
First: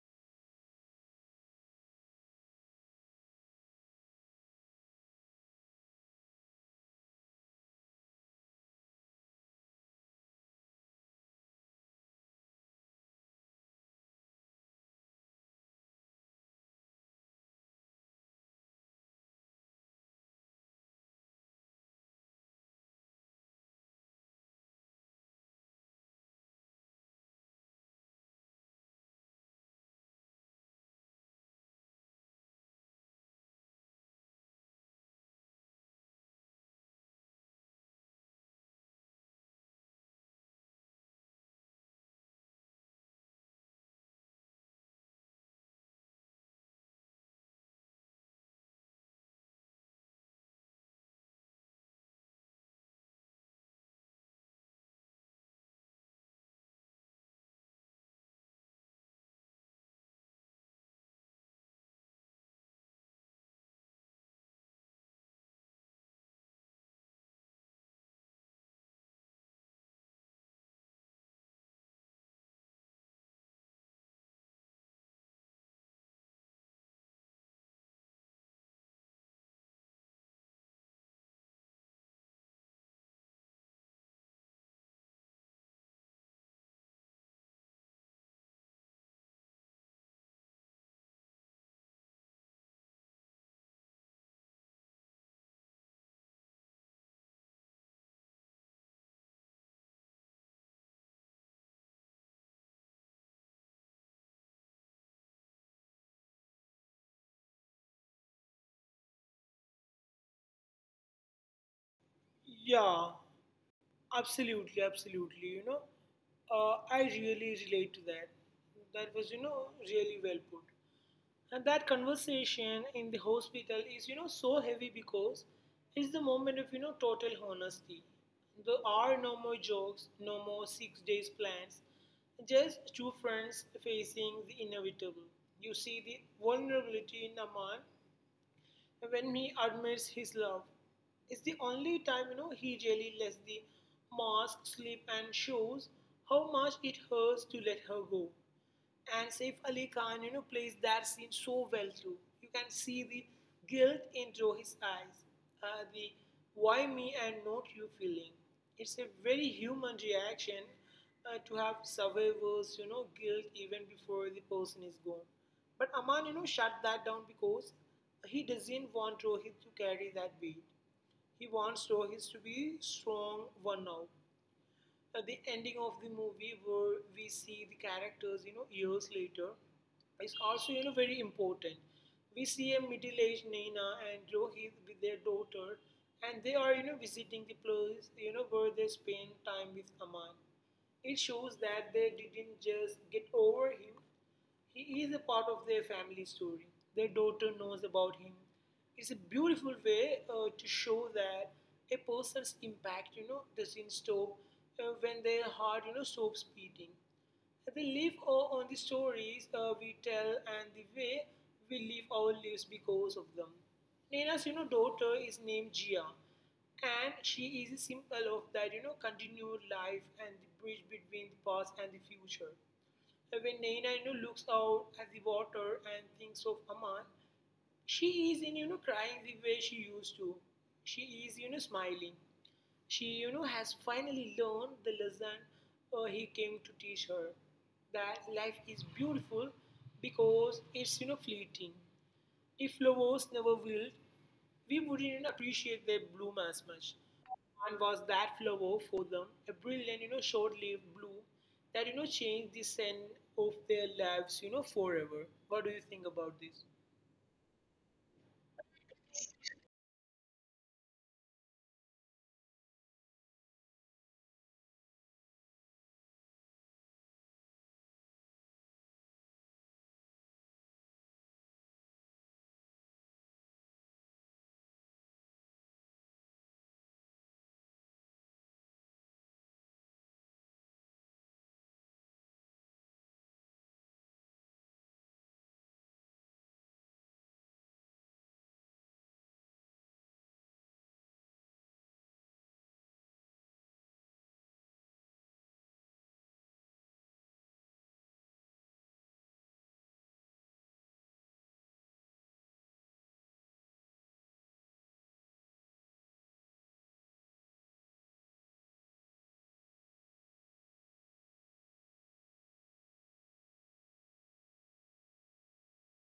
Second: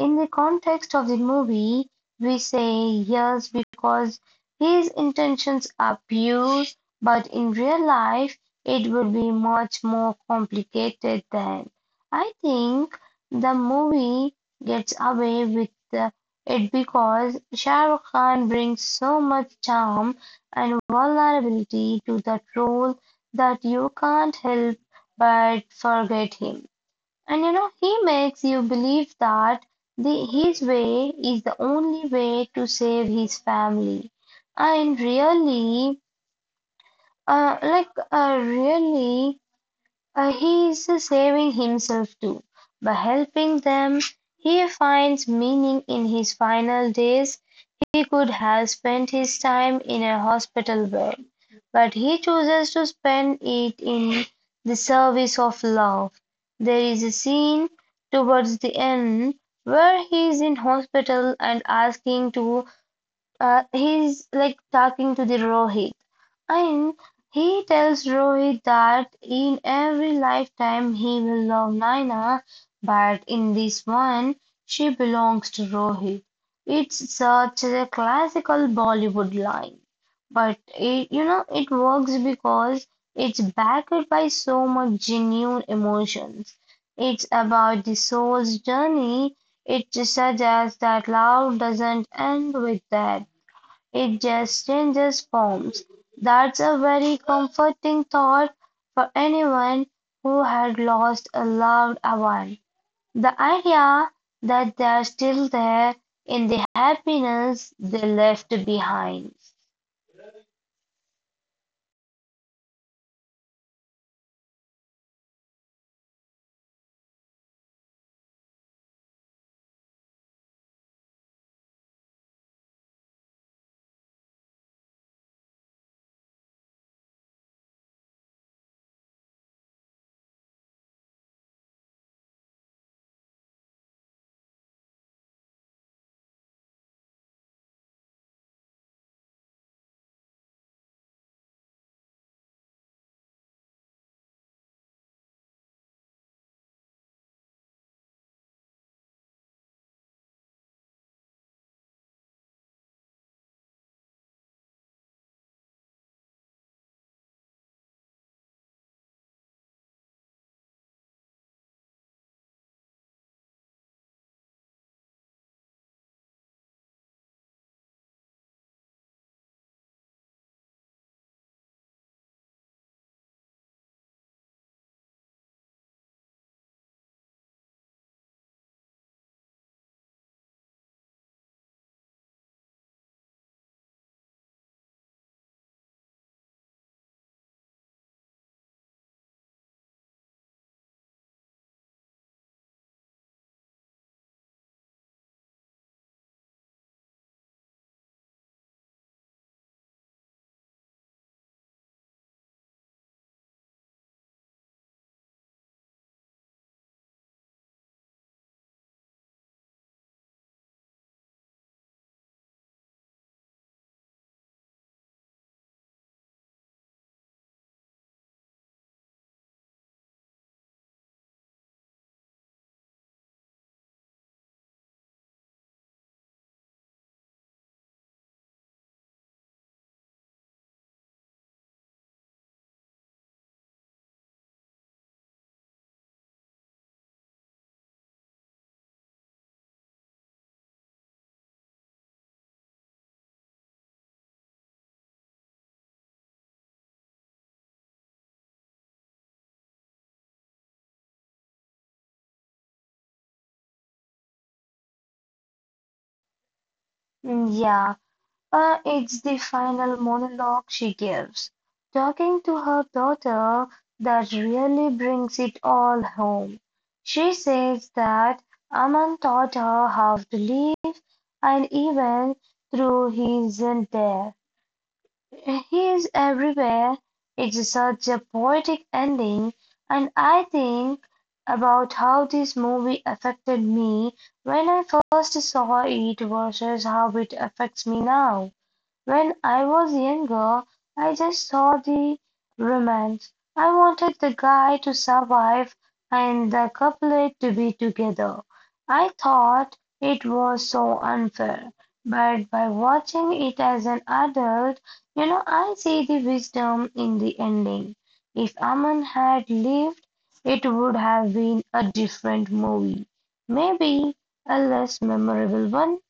In the context of the movie, we say yes because his intentions are pure, but in real life, it would be much more complicated than. I think the movie gets away with the- it because Shah Rukh Khan brings so much charm and vulnerability to that role that you can't help but forget him. And you know, he makes you believe that the, his way is the only way to save his family. And really, uh, like, uh, really, uh, he is saving himself too. By helping them, he finds meaning in his final days. He could have spent his time in a hospital bed, but he chooses to spend it in the service of love. There is a scene towards the end where he is in hospital and asking to uh, he's like talking to the Rohit, and he tells Rohit that in every lifetime he will love Naina, but in this one she belongs to Rohit. It's such a classical Bollywood line, but it you know it works because it's backed by so much genuine emotions. It's about the soul's journey. It suggests that love doesn't end with death. It just changes forms. That's a very comforting thought for anyone who had lost a loved one. The idea that they're still there in the happiness they left behind. Yeah, absolutely, absolutely. You know, uh, I really relate to that. That was, you know, really well put. And that conversation in the hospital is, you know, so heavy because it's the moment of, you know, total honesty. There are no more jokes, no more six days plans, just two friends facing the inevitable. You see the vulnerability in a when he admits his love. It's the only time you know he really lets the mask slip and shows how much it hurts to let her go. And Saif Ali Khan, you know, plays that scene so well through. You can see the guilt into his eyes, uh, the why me and not you feeling. It's a very human reaction uh, to have survivors, you know, guilt even before the person is gone. But Aman, you know, shut that down because he doesn't want Rohit to carry that weight. He wants Rohit to be strong one now. Uh, the ending of the movie where we see the characters, you know, years later, is also, you know, very important. We see a middle-aged Naina and Rohit with their daughter, and they are, you know, visiting the place, you know, where they spend time with Aman. It shows that they didn't just get over him, he is a part of their family story. Their daughter knows about him. It's a beautiful way uh, to show that a person's impact, you know, doesn't stop uh, when their heart, you know, stops beating. They live o- on the stories uh, we tell and the way we live our lives because of them. Nina's, you know, daughter is named Jia, and she is a symbol of that, you know, continued life and the bridge between the past and the future. When Naina you know, looks out at the water and thinks of Aman, she is in, you know, crying the way she used to. She is, you know, smiling. She, you know, has finally learned the lesson uh, he came to teach her that life is beautiful because it's, you know, fleeting. If flowers never wilt, we wouldn't appreciate their bloom as much. And was that flower for them a brilliant, you know, short-lived bloom that, you know, changed the scent of their lives, you know, forever. What do you think about this? Mm, Yeah, Uh, it's the final monologue she gives, talking to her daughter, that really brings it all home. She says that Aman taught her how to live, and even though he isn't there, he is everywhere. It's such a poetic ending, and I think about how this movie affected me when I first saw it versus how it affects me now. When I was younger, I just saw the romance. I wanted the guy to survive and the couple to be together. I thought it was so unfair, but by watching it as an adult, you know, I see the wisdom in the ending. If Aman had lived, it would have been a different movie. Maybe a less memorable one.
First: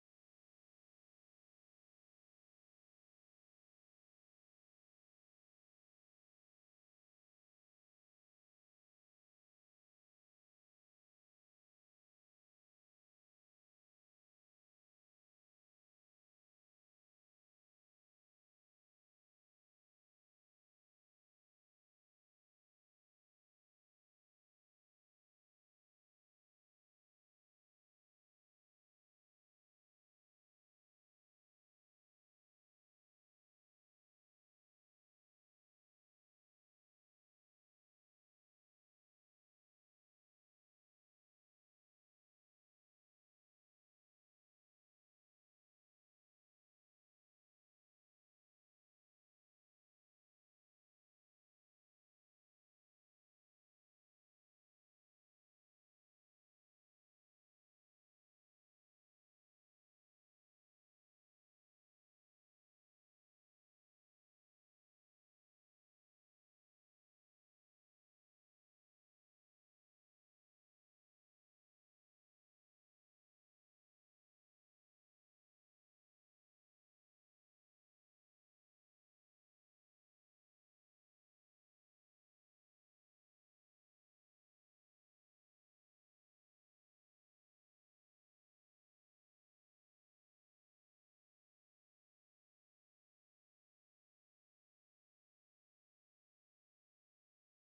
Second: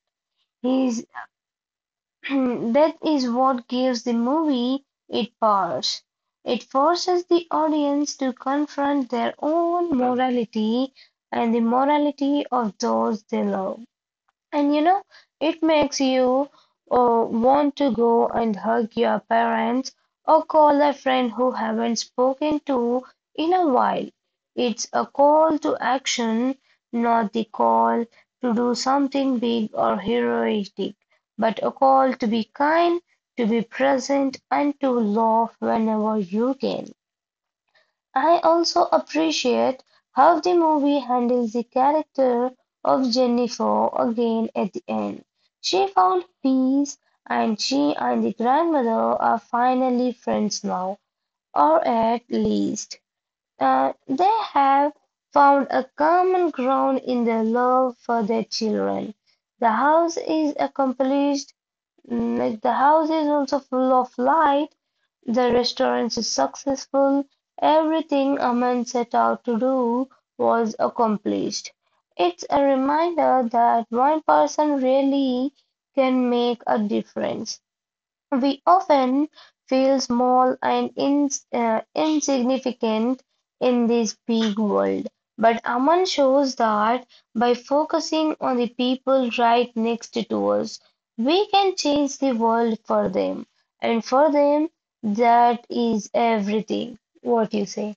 His that is what gives the movie its powers. It forces the audience to confront their own morality and the morality of those they love. And you know, it makes you uh, want to go and hug your parents or call a friend who haven't spoken to in a while. It's a call to action, not the call to do something big or heroic, but a call to be kind, to be present, and to laugh whenever you can. I also appreciate how the movie handles the character of Jennifer again at the end. She found peace, and she and the grandmother are finally friends now, or at least uh, they have found a common ground in their love for their children. The house is accomplished. Mm, If the house is also full of light, the restaurant is successful, everything a man set out to do was accomplished. It's a reminder that one person really can make a difference. We often feel small and ins uh, insignificant in this big world. But Aman shows that by focusing on the people right next to us, we can change the world for them. And for them, that is everything. What you say?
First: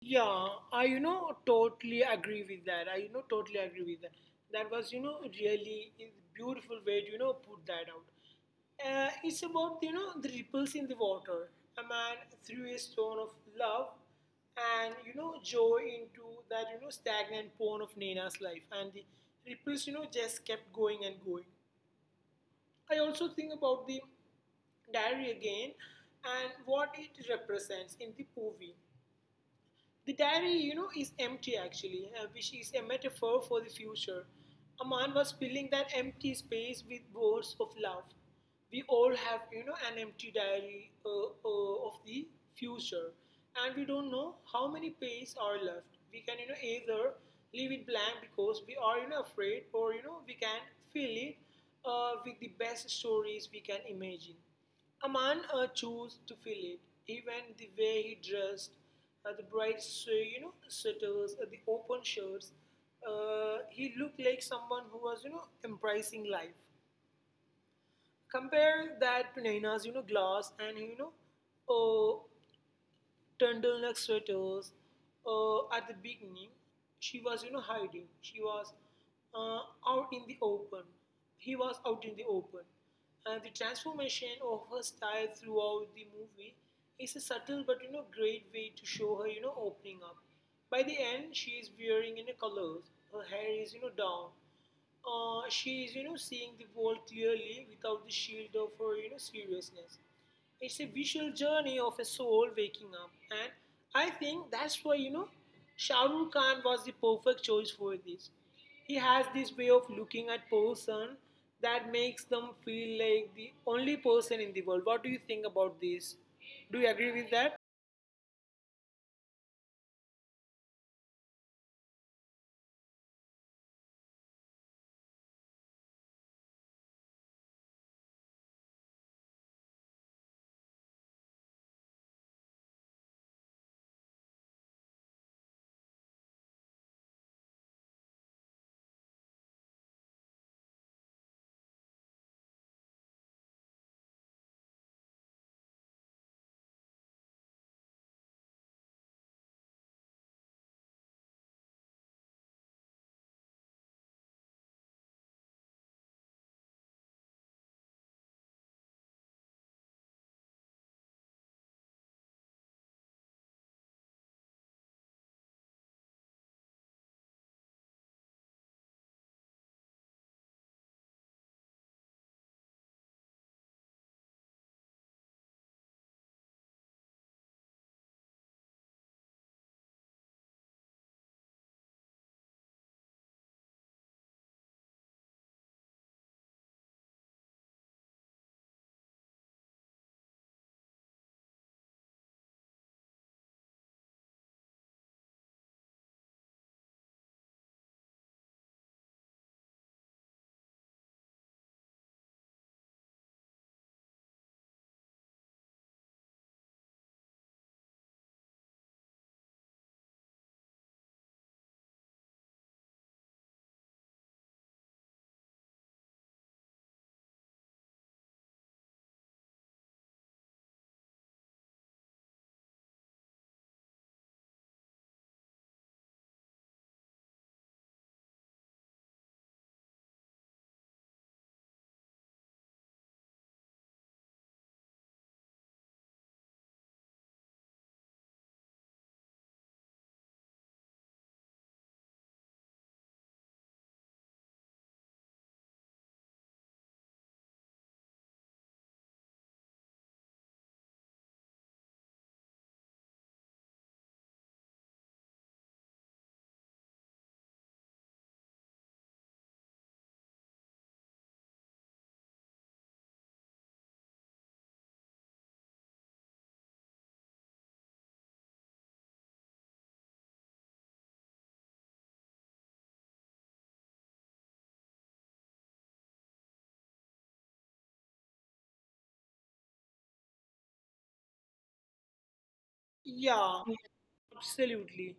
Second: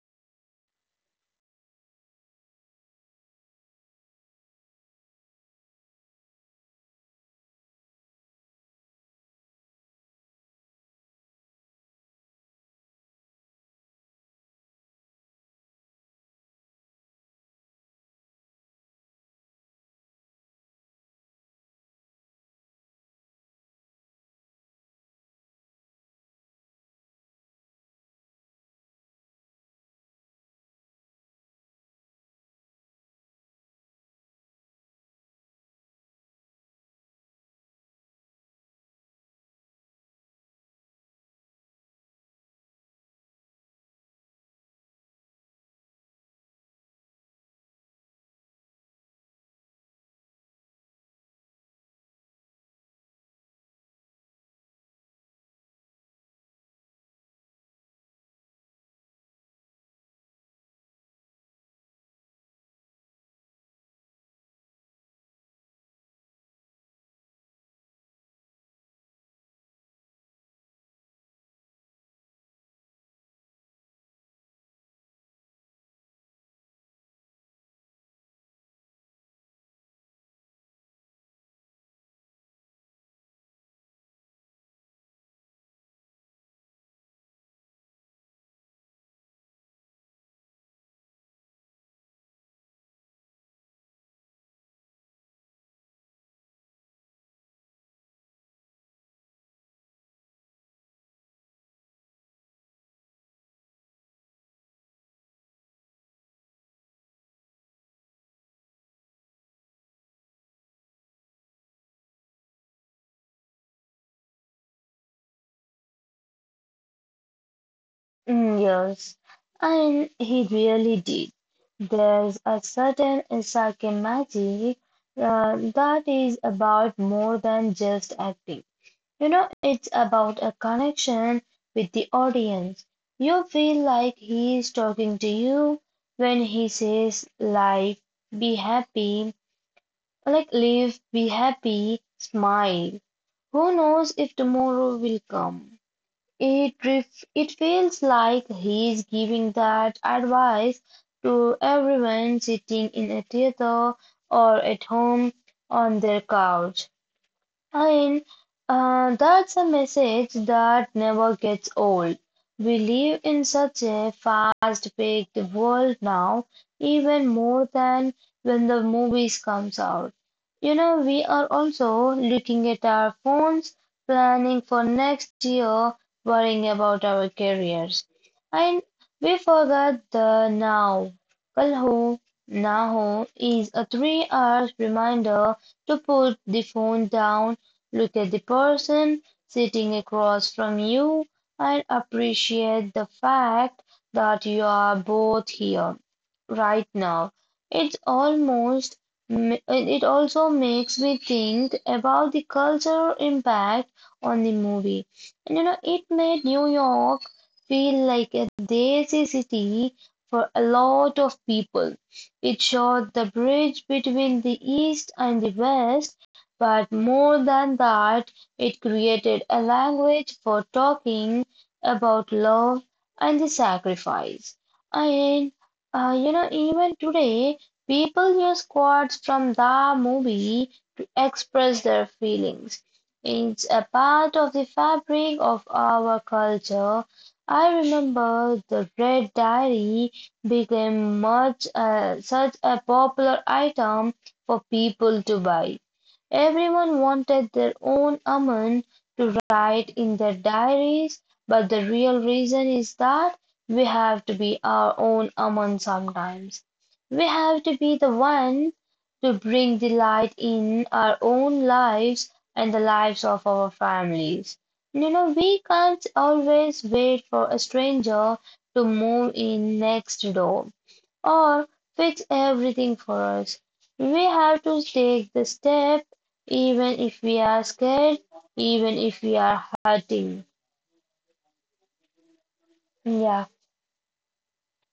Yeah, I you know totally agree with that. I you know totally agree with that. That was you know really a beautiful way to you know put that out. Uh, it's about you know the ripples in the water. A man threw a stone of love and you know joy into that you know stagnant pond of Nina's life, and the ripples you know just kept going and going. I also think about the diary again and what it represents in the movie. The diary, you know, is empty actually, uh, which is a metaphor for the future. A man was filling that empty space with words of love. We all have, you know, an empty diary uh, uh, of the future, and we don't know how many pages are left. We can, you know, either leave it blank because we are, you know, afraid, or you know, we can fill it uh, with the best stories we can imagine. A man uh, chose to feel it. Even the way he dressed, uh, the bright, so, you know, sweaters, uh, the open shirts, uh, he looked like someone who was, you know, embracing life. Compare that to Naina's, you know, glass and, you know, oh, turtleneck sweaters. Uh, at the beginning, she was, you know, hiding. She was uh, out in the open. He was out in the open. And the transformation of her style throughout the movie is a subtle but, you know, great way to show her, you know, opening up. By the end, she is wearing, you know, colors. Her hair is, you know, down. Uh, she is, you know, seeing the world clearly without the shield of her, you know, seriousness. It's a visual journey of a soul waking up, and I think that's why you know Shah Rukh Khan was the perfect choice for this. He has this way of looking at person that makes them feel like the only person in the world. What do you think about this? Do you agree with that? Mm, yes, and he really did. There's a certain Isaacan magic uh, that is about more than just acting. You know, it's about a connection with the audience. You feel like he is talking to you when he says, like, be happy, like, live, be happy, smile. Who knows if tomorrow will come? It ref it feels like he's giving that advice to everyone sitting in a theater or at home on their couch. I mean, uh, that's a message that never gets old. We live in such a fast-paced world now, even more than when the movies comes out. You know, we are also looking at our phones, planning for next year, worrying about our careers. And we forget the now. Kal ho, na ho is a three hours reminder to put the phone down. Look at the person sitting across from you and appreciate the fact that you are both here right now. It's almost it also makes me think about the cultural impact on the movie. And you know, it made New York feel like a daisy city for a lot of people. It showed the bridge between the East and the West, but more than that, it created a language for talking about love and the sacrifice. And uh, you know, even today, people use quotes from the movie to express their feelings. It's a part of the fabric of our culture. I remember the Red Diary became much uh, such a popular item for people to buy. Everyone wanted their own Amun to write in their diaries, but the real reason is that we have to be our own Amun sometimes. We have to be the one to bring the light in our own lives and the lives of our families. You know, we can't always wait for a stranger to move in next door or fix everything for us. We have to take the step even if we are scared, even if we are hurting. Yeah, Yeah, absolutely.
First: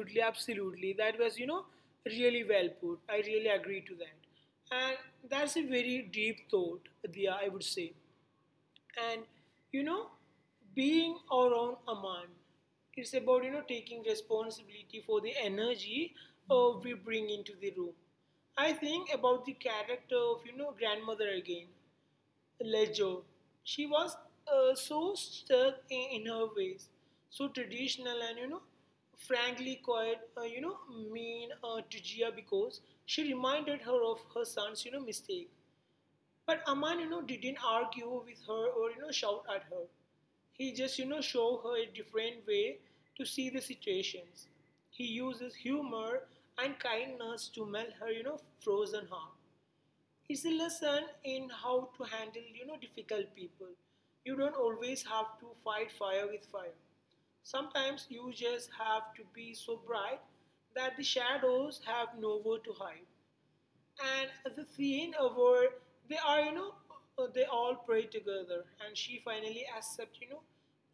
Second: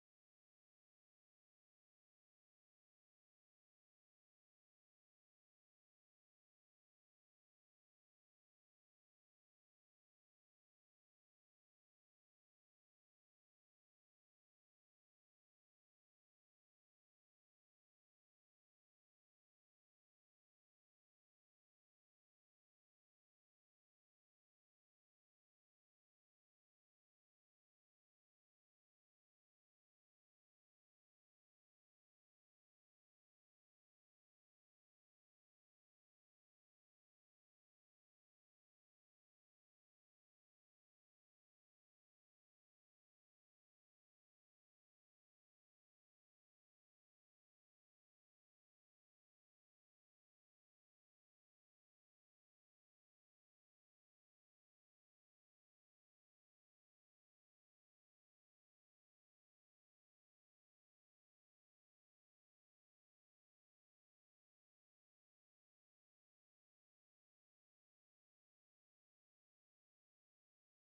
Absolutely, absolutely. That was, you know, really well put. I really agree to that. And that's a very deep thought, Diya, I would say. and you know being our own Aman. It's about you know taking responsibility for the energy uh, we bring into the room. I think about the character of you know grandmother again, Lejo. She was uh, so stuck in, in her ways, so traditional, and you know frankly quite uh, you know mean uh, to Gia, because she reminded her of her son's you know mistake. But Aman, you know, didn't argue with her or, you know, shout at her. He just, you know, showed her a different way to see the situations. He uses humor and kindness to melt her, you know, frozen heart. It's a lesson in how to handle, you know, difficult people. You don't always have to fight fire with fire. Sometimes you just have to be so bright that the shadows have nowhere to hide. And the scene uh, where they are, you know, uh, they all pray together, and she finally accepts, you know,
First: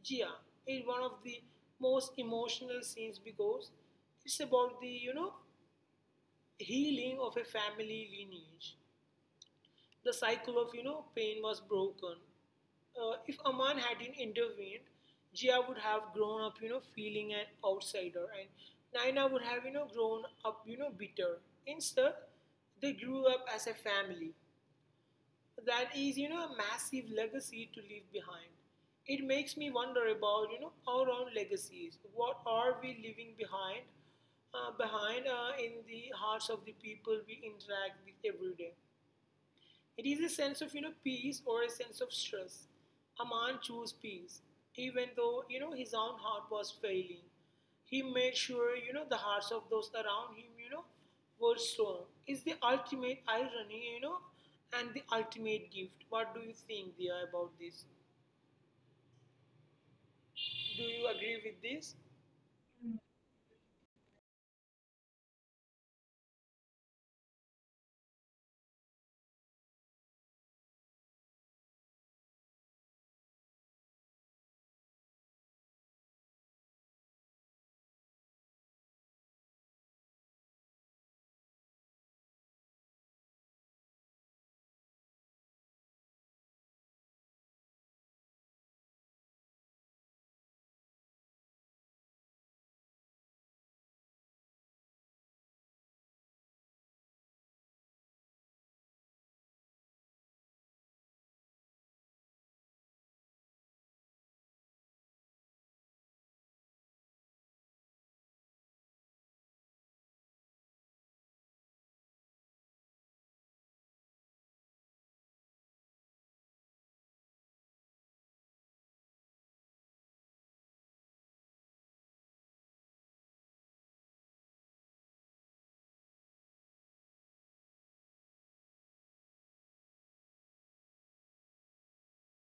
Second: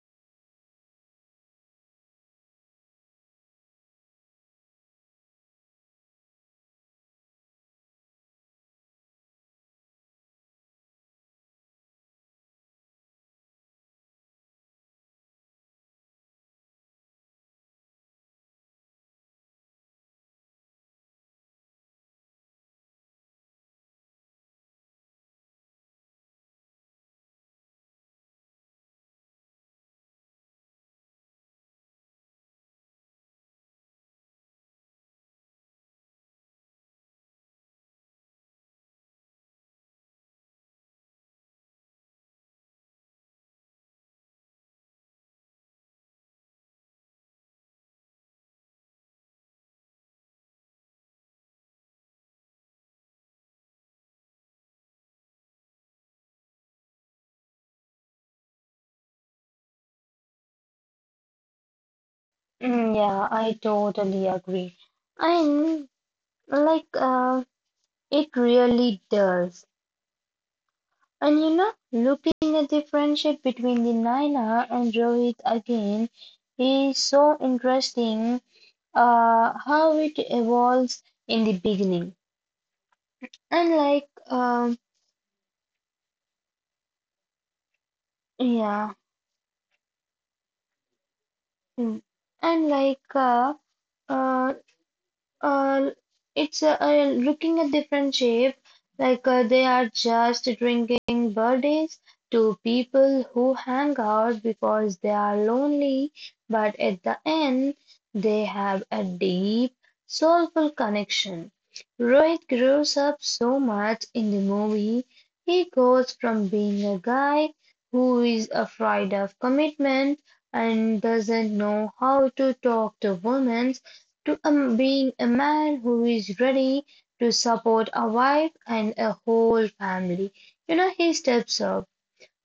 Gia, is one of the most emotional scenes, because it's about the, you know, healing of a family lineage. The cycle of, you know, pain was broken. Uh, if Aman hadn't intervened, Gia would have grown up, you know, feeling an outsider, and Naina would have, you know, grown up, you know, bitter. Instead, they grew up as a family. That is you know a massive legacy to leave behind. It makes me wonder about you know our own legacies, what are we leaving behind uh, behind uh, in the hearts of the people we interact with every day. It is a sense of you know peace, or a sense of stress. Aman chose peace, even though you know his own heart was failing. He made sure you know the hearts of those around him you know were strong. Is the ultimate irony you know and the ultimate gift. What do you think, Dia, about this? Do you agree with this? mm, yeah, I totally agree. And like uh, it really does. And you know, looking at the friendship between the Naina and Rohit again is so interesting uh, how it evolves in the beginning. And like um yeah, Mm. And like uh, uh, uh, it's uh, uh, looking a different shape, like uh, they are just drinking birthdays to people who hang out because they are lonely, but at the end, they have a deep, soulful connection. Rohit grows up so much in the movie. He goes from being a guy who is afraid of commitment and doesn't know how to talk to women to um, being a man who is ready to support a wife and a whole family. You know, he steps up.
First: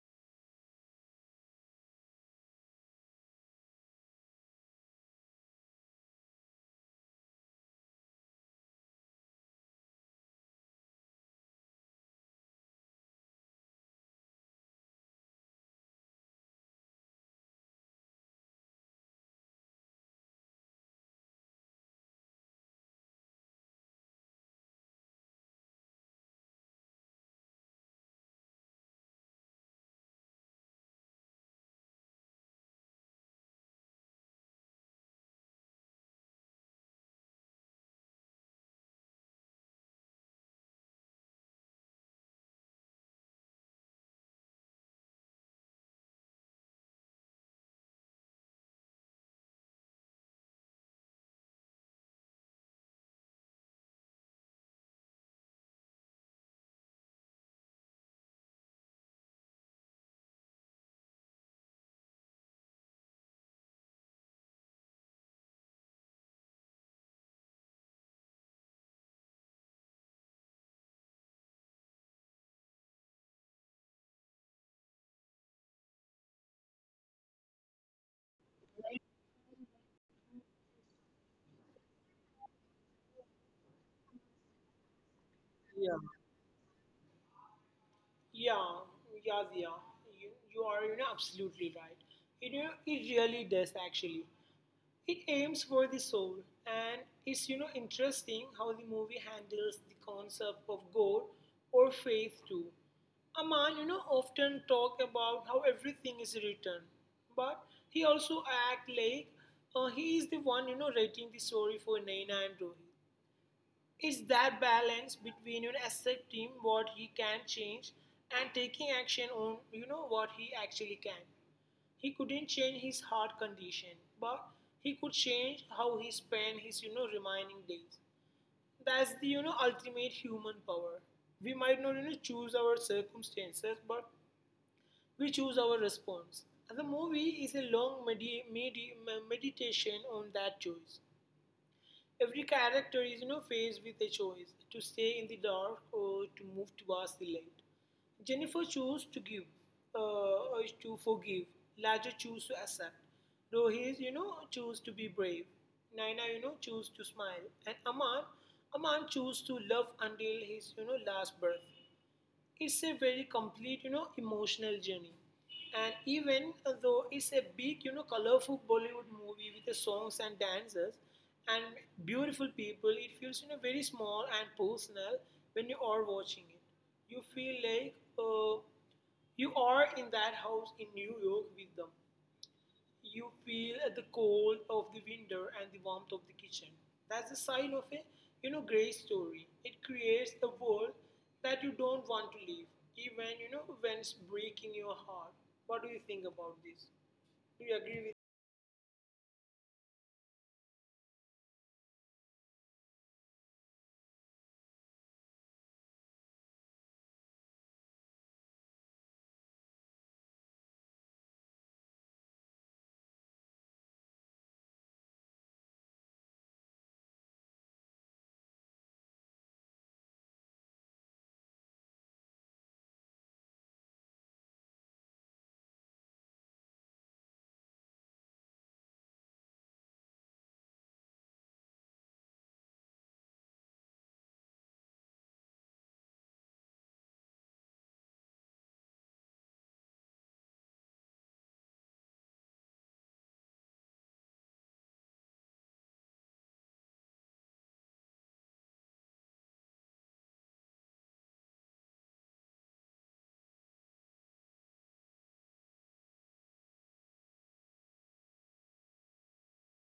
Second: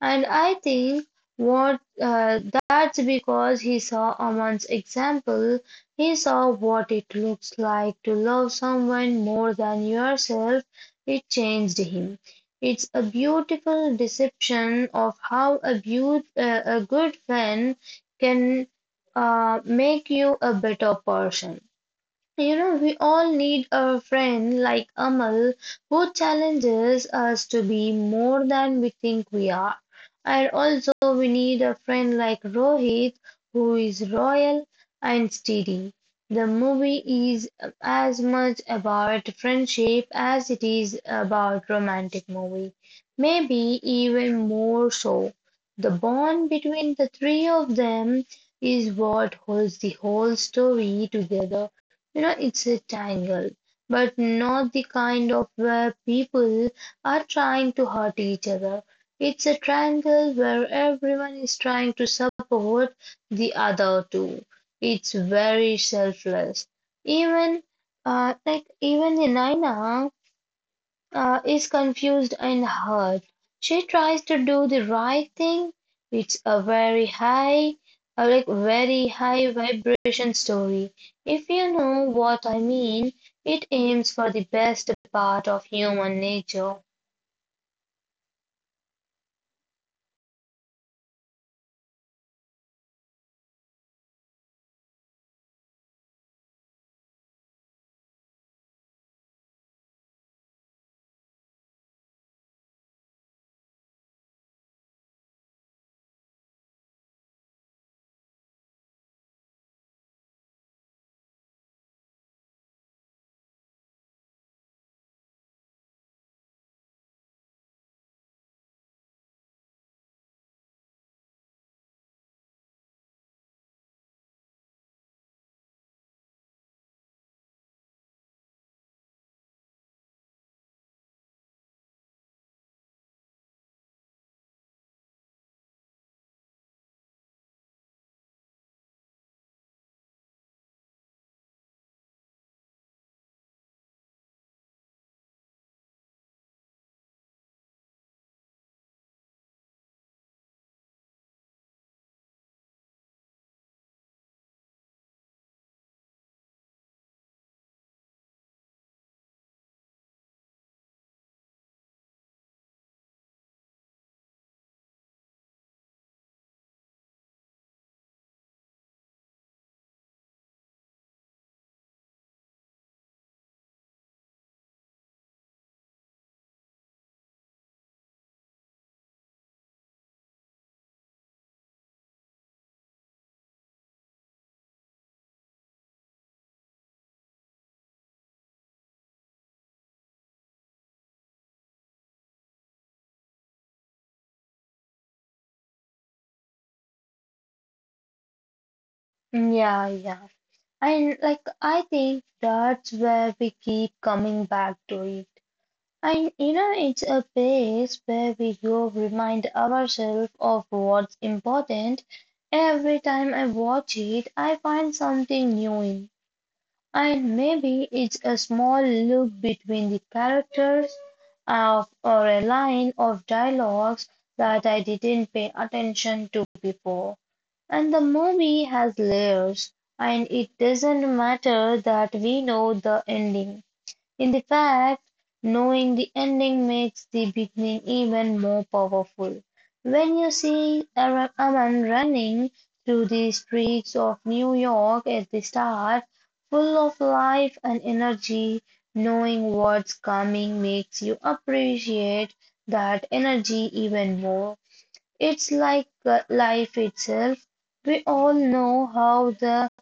And I think what uh, that's because he saw Aman's example. He saw what it looks like to love someone more than yourself. It changed him. It's a beautiful deception of how a, beaut- uh, a good friend can uh, make you a better person. You know, we all need a friend like Amal who challenges us to be more than we think we are. And also, we need a friend like Rohit who is royal and steady. The movie is as much about friendship as it is about romantic movie. Maybe even more so. The bond between the three of them is what holds the whole story together. You know, it's a tangle, but not the kind of where people are trying to hurt each other. It's a triangle where everyone is trying to support the other two. It's very selfless. Even uh, like even in Naina, uh, is confused and hurt. She tries to do the right thing. It's a very high, uh, like very high vibration story. If you know what I mean, it aims for the best part of Yeah, human nature. yeah, yeah, yeah. You, you are, you know, absolutely right. You know, it really does actually. It aims for the soul, and it's you know interesting how the movie handles the concept of god or faith too. Aman, you know often talk about how everything is written, but he also act like uh, he is the one you know writing the story for Naina and Rohit. It's that balance between you know, accepting what he can change, and taking action on you know what he actually can. He couldn't change his heart condition, but he could change how he spent his you know remaining days. That's the you know ultimate human power. We might not you know choose our circumstances, but we choose our response. And the movie is a long medi- medi- meditation on that choice. Every character is, you know, faced with a choice to stay in the dark or to move towards the light. Jennifer chose to give, uh, to forgive. Laja chose to accept. Rohis, you know, chose to be brave. Naina, you know, chose to smile. And Aman, Aman chose to love until his, you know, last breath. It's a very complete you know emotional journey, and even uh, though it's a big you know colorful Bollywood movie with the songs and dancers and beautiful people, it feels you know very small and personal when you are watching it. You feel like uh, you are in that house in New York with them. You feel the cold of the winter and the warmth of the kitchen. That's the sign of a you know great story. It creates a world that you don't want to leave, even you know when it's breaking your heart. What do you think about this? Do you agree with? Mm, Yeah, yeah. And like I think that's where we keep coming back to it. And you know, it's a place where we go remind ourselves of what's important. Every time I watch it, I find something new in. And maybe it's a small look between the characters of, or a line of dialogues that I didn't pay attention to before. And the movie has layers, and it doesn't matter that we know the ending. In the fact, knowing the ending makes the beginning even more powerful. When you see a ra- a man running through the streets of New York at the start, full of life and energy, knowing what's coming makes you appreciate that energy even more. It's like uh, life itself. We all know how the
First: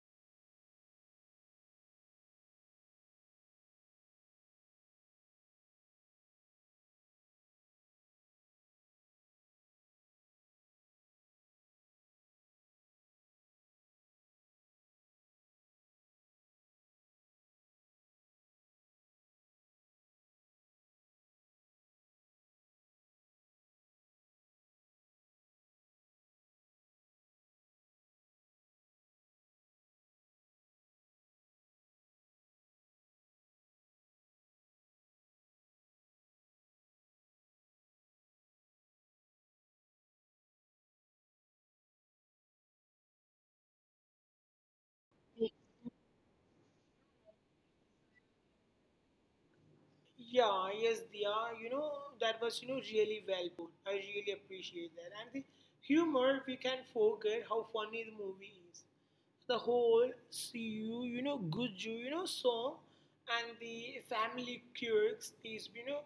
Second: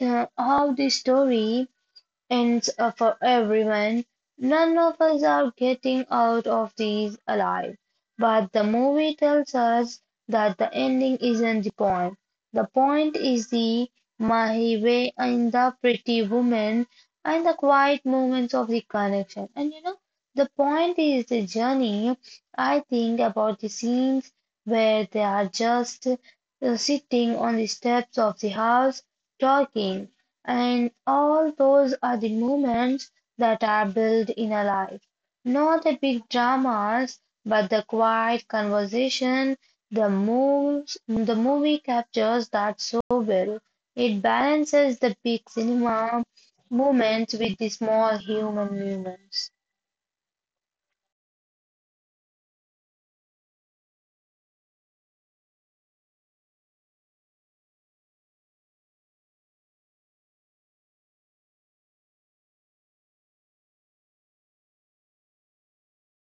uh, how the story and uh, for everyone, none of us are getting out of these alive. But the movie tells us that the ending isn't the point. The point is the Mahiwe and the pretty woman and the quiet moments of the connection. And you know, the point is the journey. I think about the scenes where they are just uh, sitting on the steps of the house talking, and all those are the moments that are built in a life. Not the big dramas, but the quiet conversation, the moves, the movie captures that so well. It balances the big cinema moments with the small human moments. Yeah, yes, Dia. You know that was you know really well put. I really appreciate that. And the humor, we can forget how funny the movie is. The whole CU, you know, Guju, you know, song and the family quirks is, you know,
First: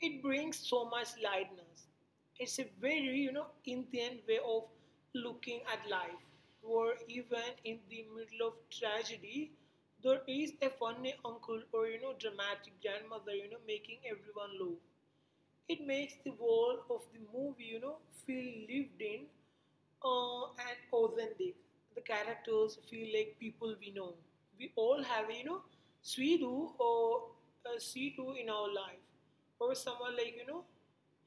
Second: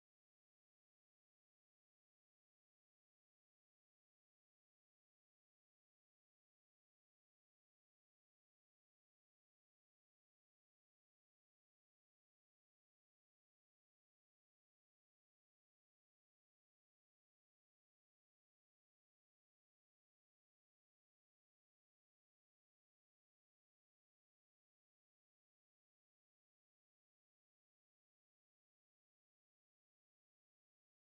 it brings so much lightness. It's a very, you know, Indian way of looking at life, where even in the middle of tragedy, there is a funny uncle or, you know, dramatic grandmother, you know, making everyone laugh. It makes the world of the movie, you know, feel lived in uh, and authentic. The characters feel like people we know. We all have, you know, Sweetu or uh, Sweetu in our life, or someone like you know,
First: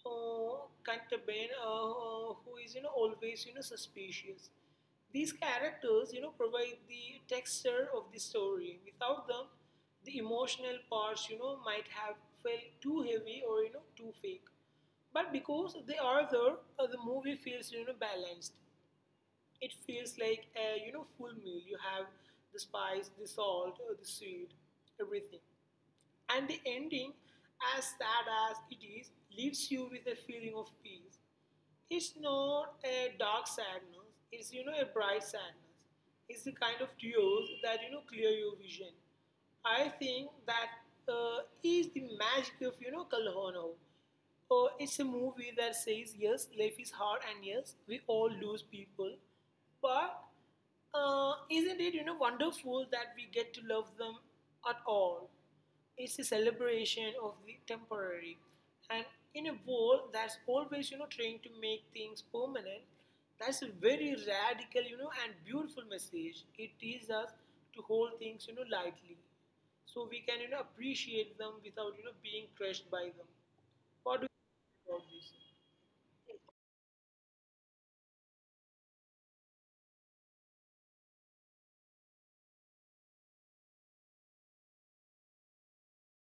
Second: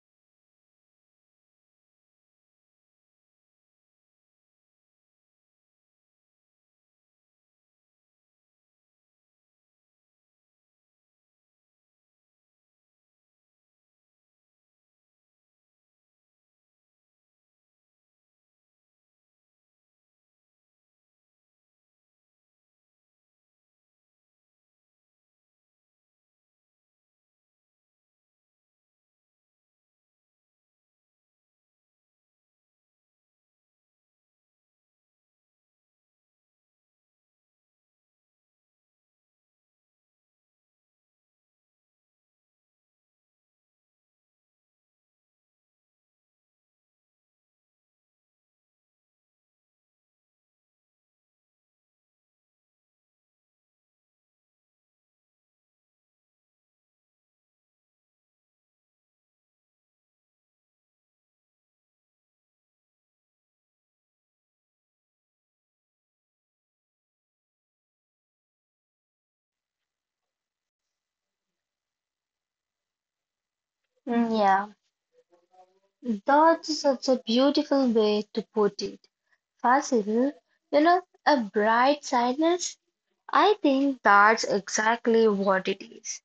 uh, Kantaben, uh, uh, who is you know always you know suspicious. These characters, you know, provide the texture of the story. Without them, the emotional parts, you know, might have felt too heavy, or you know too fake. But because they are there, uh, the movie feels you know balanced. It feels like a you know full meal. You have the spice, the salt, uh, the sweet, everything. And the ending, as sad as it is, leaves you with a feeling of peace. It's not a dark sadness, it's you know a bright sadness. It's the kind of tears that you know clear your vision. I think that uh, is the magic of you know Kalhono. Uh, it's a movie that says, yes, life is hard, and yes, we all lose people, but uh, isn't it you know wonderful that we get to love them at all? It's a celebration of the temporary. And in a world that's always, you know, trying to make things permanent, that's a very radical, you know, and beautiful message. It teaches us to hold things, you know, lightly. So we can, you know, appreciate them without, you know, being crushed by them. What do you Mm, Yeah, think about this? that's such a beautiful way to put it. Fasil, you know, a bright sadness? I think that's exactly what it is.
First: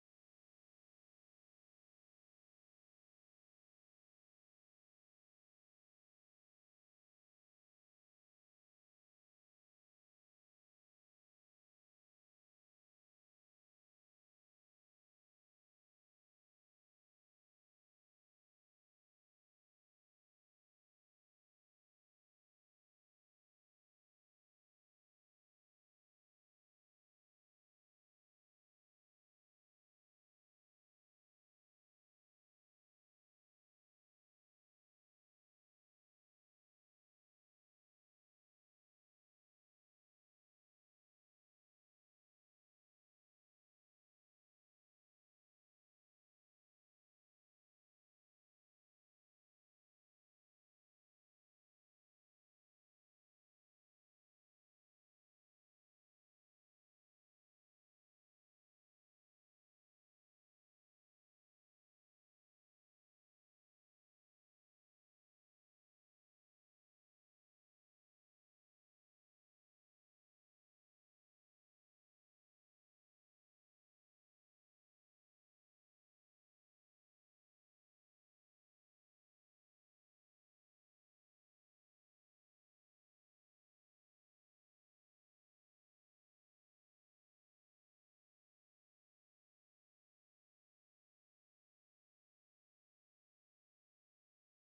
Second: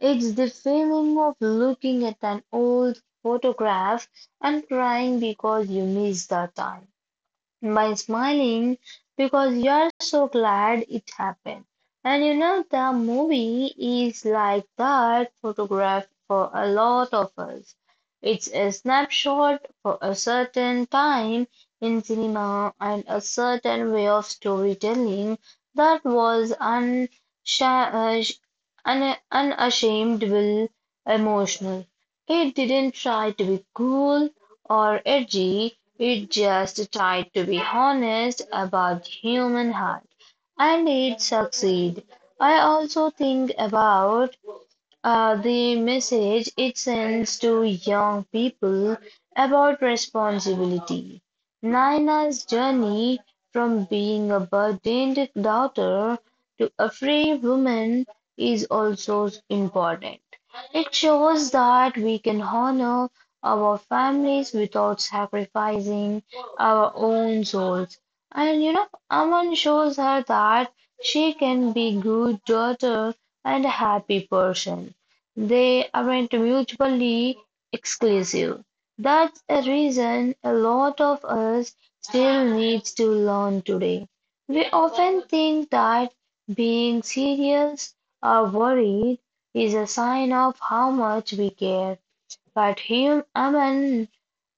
It's the feeling of looking at an old photograph and crying because you miss the time by smiling because you're so glad it happened. And you know, the movie is like that photograph for a lot of us. It's a snapshot for a certain time in cinema and a certain way of storytelling that was unsha- uh, sh- un- unashamedable emotional. It didn't try to be cool or edgy. It just tried to be honest about human heart, and it succeed. I also think about uh, the message it sends to young people about responsibility. Naina's journey from being a burdened daughter to a free woman is also important. It shows that we can honor our families without sacrificing our own souls. And you know, Aman shows her that she can be good daughter and a happy person. They aren't mutually exclusive. That's a reason a lot of us still needs to learn today. We often think that being serious or worried is a sign of how much we care, but hum- human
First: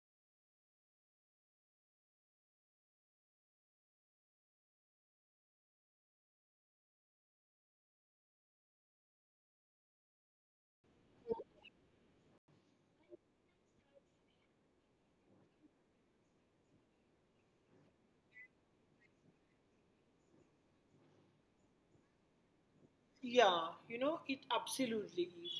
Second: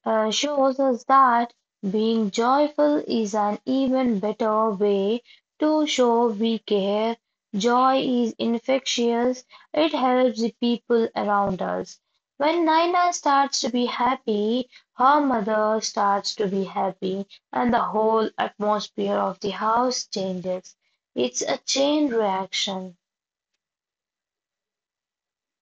uh, shows us that being joyful is an even better way to show we care. Joy is infectious, it helps the people around us. When Naina starts to be happy, her mother starts to be happy, and the whole atmosphere of the house changes. It's a chain reaction. Yeah, you know, it absolutely is.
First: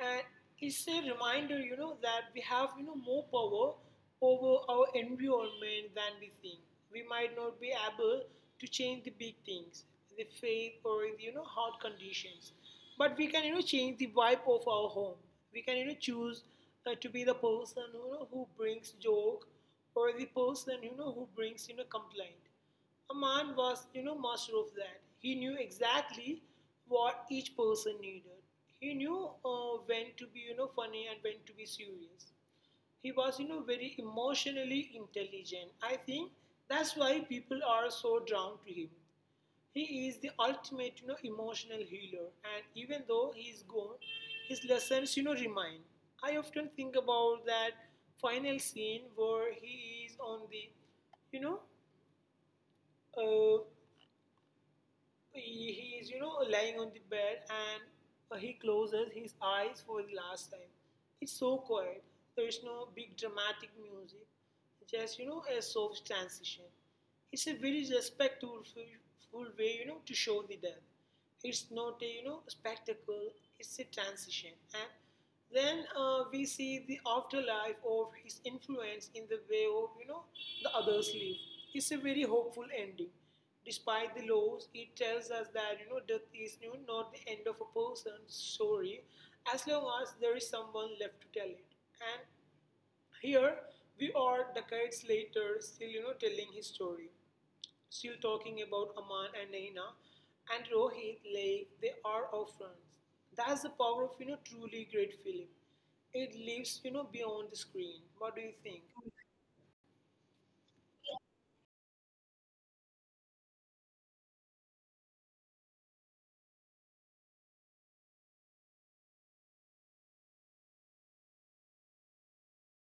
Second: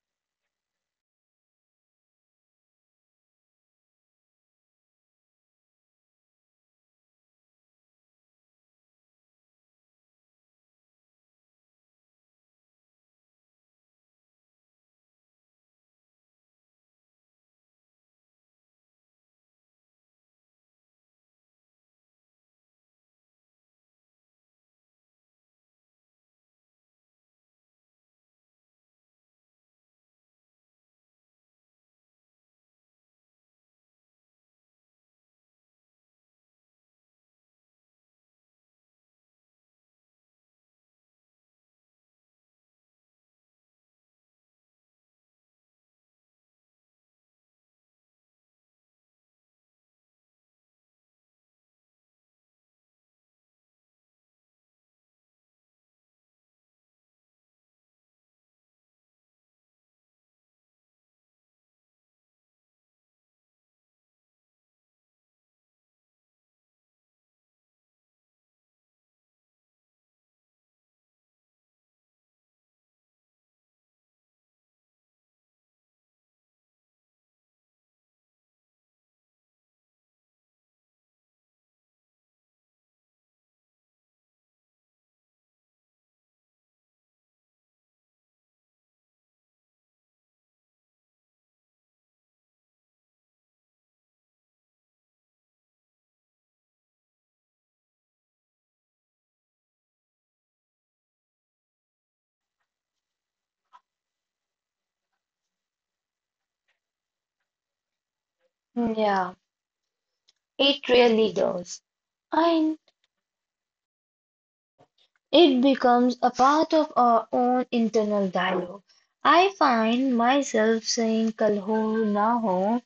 And it's a reminder, you know, that we have, you know, more power over our environment than we think. We might not be able to change the big things, the faith or the, you know, hard conditions. But we can, you know, change the vibe of our home. We can, you know, choose uh, to be the person, you know, who brings joke, or the person, you know, who brings, you know, complaint. A man was, you know, master of that. He knew exactly what each person needed. He knew uh, when to be, you know, funny and when to be serious. He was, you know, very emotionally intelligent. I think that's why people are so drawn to him. He is the ultimate, you know, emotional healer. And even though he is gone, his lessons, you know, remain. I often think about that final scene where he is on the, you know, uh, he he is you know lying on the bed, and uh, he closes his eyes for the last time. It's so quiet. There's no big dramatic music, just you know a soft transition. It's a very respectful full way you know to show the death. It's not a you know spectacle, it's a transition. And then uh, we see the afterlife of his influence in the way of you know the others live. It's a very hopeful ending. Despite the loss, it tells us that you know death is you know, not the end of a person's story, as long as there is someone left to tell it. And here we are, decades later, still you know telling his story. Still talking about Aman and Naina and Rohit like they are our friends. That's the power of you know truly great film. It lives you know beyond the screen. What do you think? Hmm, Yeah, it really does. I It becomes a part of our own internal dialogue. I find myself saying Kalho na ho,"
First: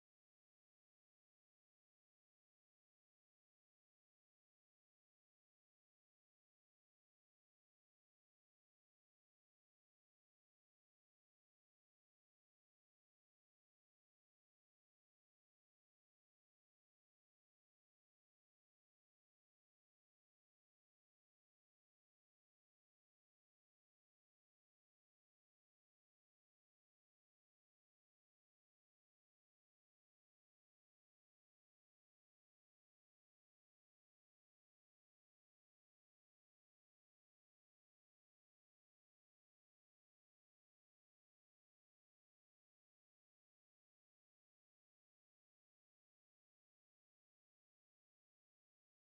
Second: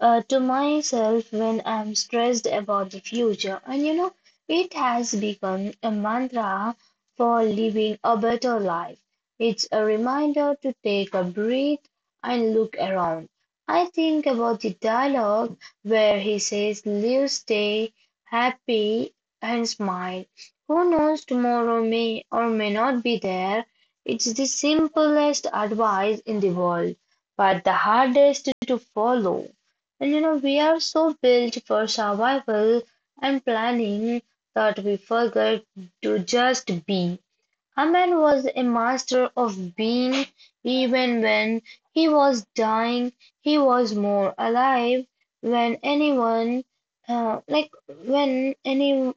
uh, to myself when I'm stressed about the future. And you know, it has become a mantra for living a better life. It's a reminder to take a breath and look around. I think about the dialogue where he says, Live, stay happy, and smile. Who knows, tomorrow may or may not be there. It's the simplest advice in the world, but the hardest to follow. And you know, we are so built for survival and planning that we forget to just be. Haman was a master of being, even when he was dying, he was more alive when anyone, uh, like when any,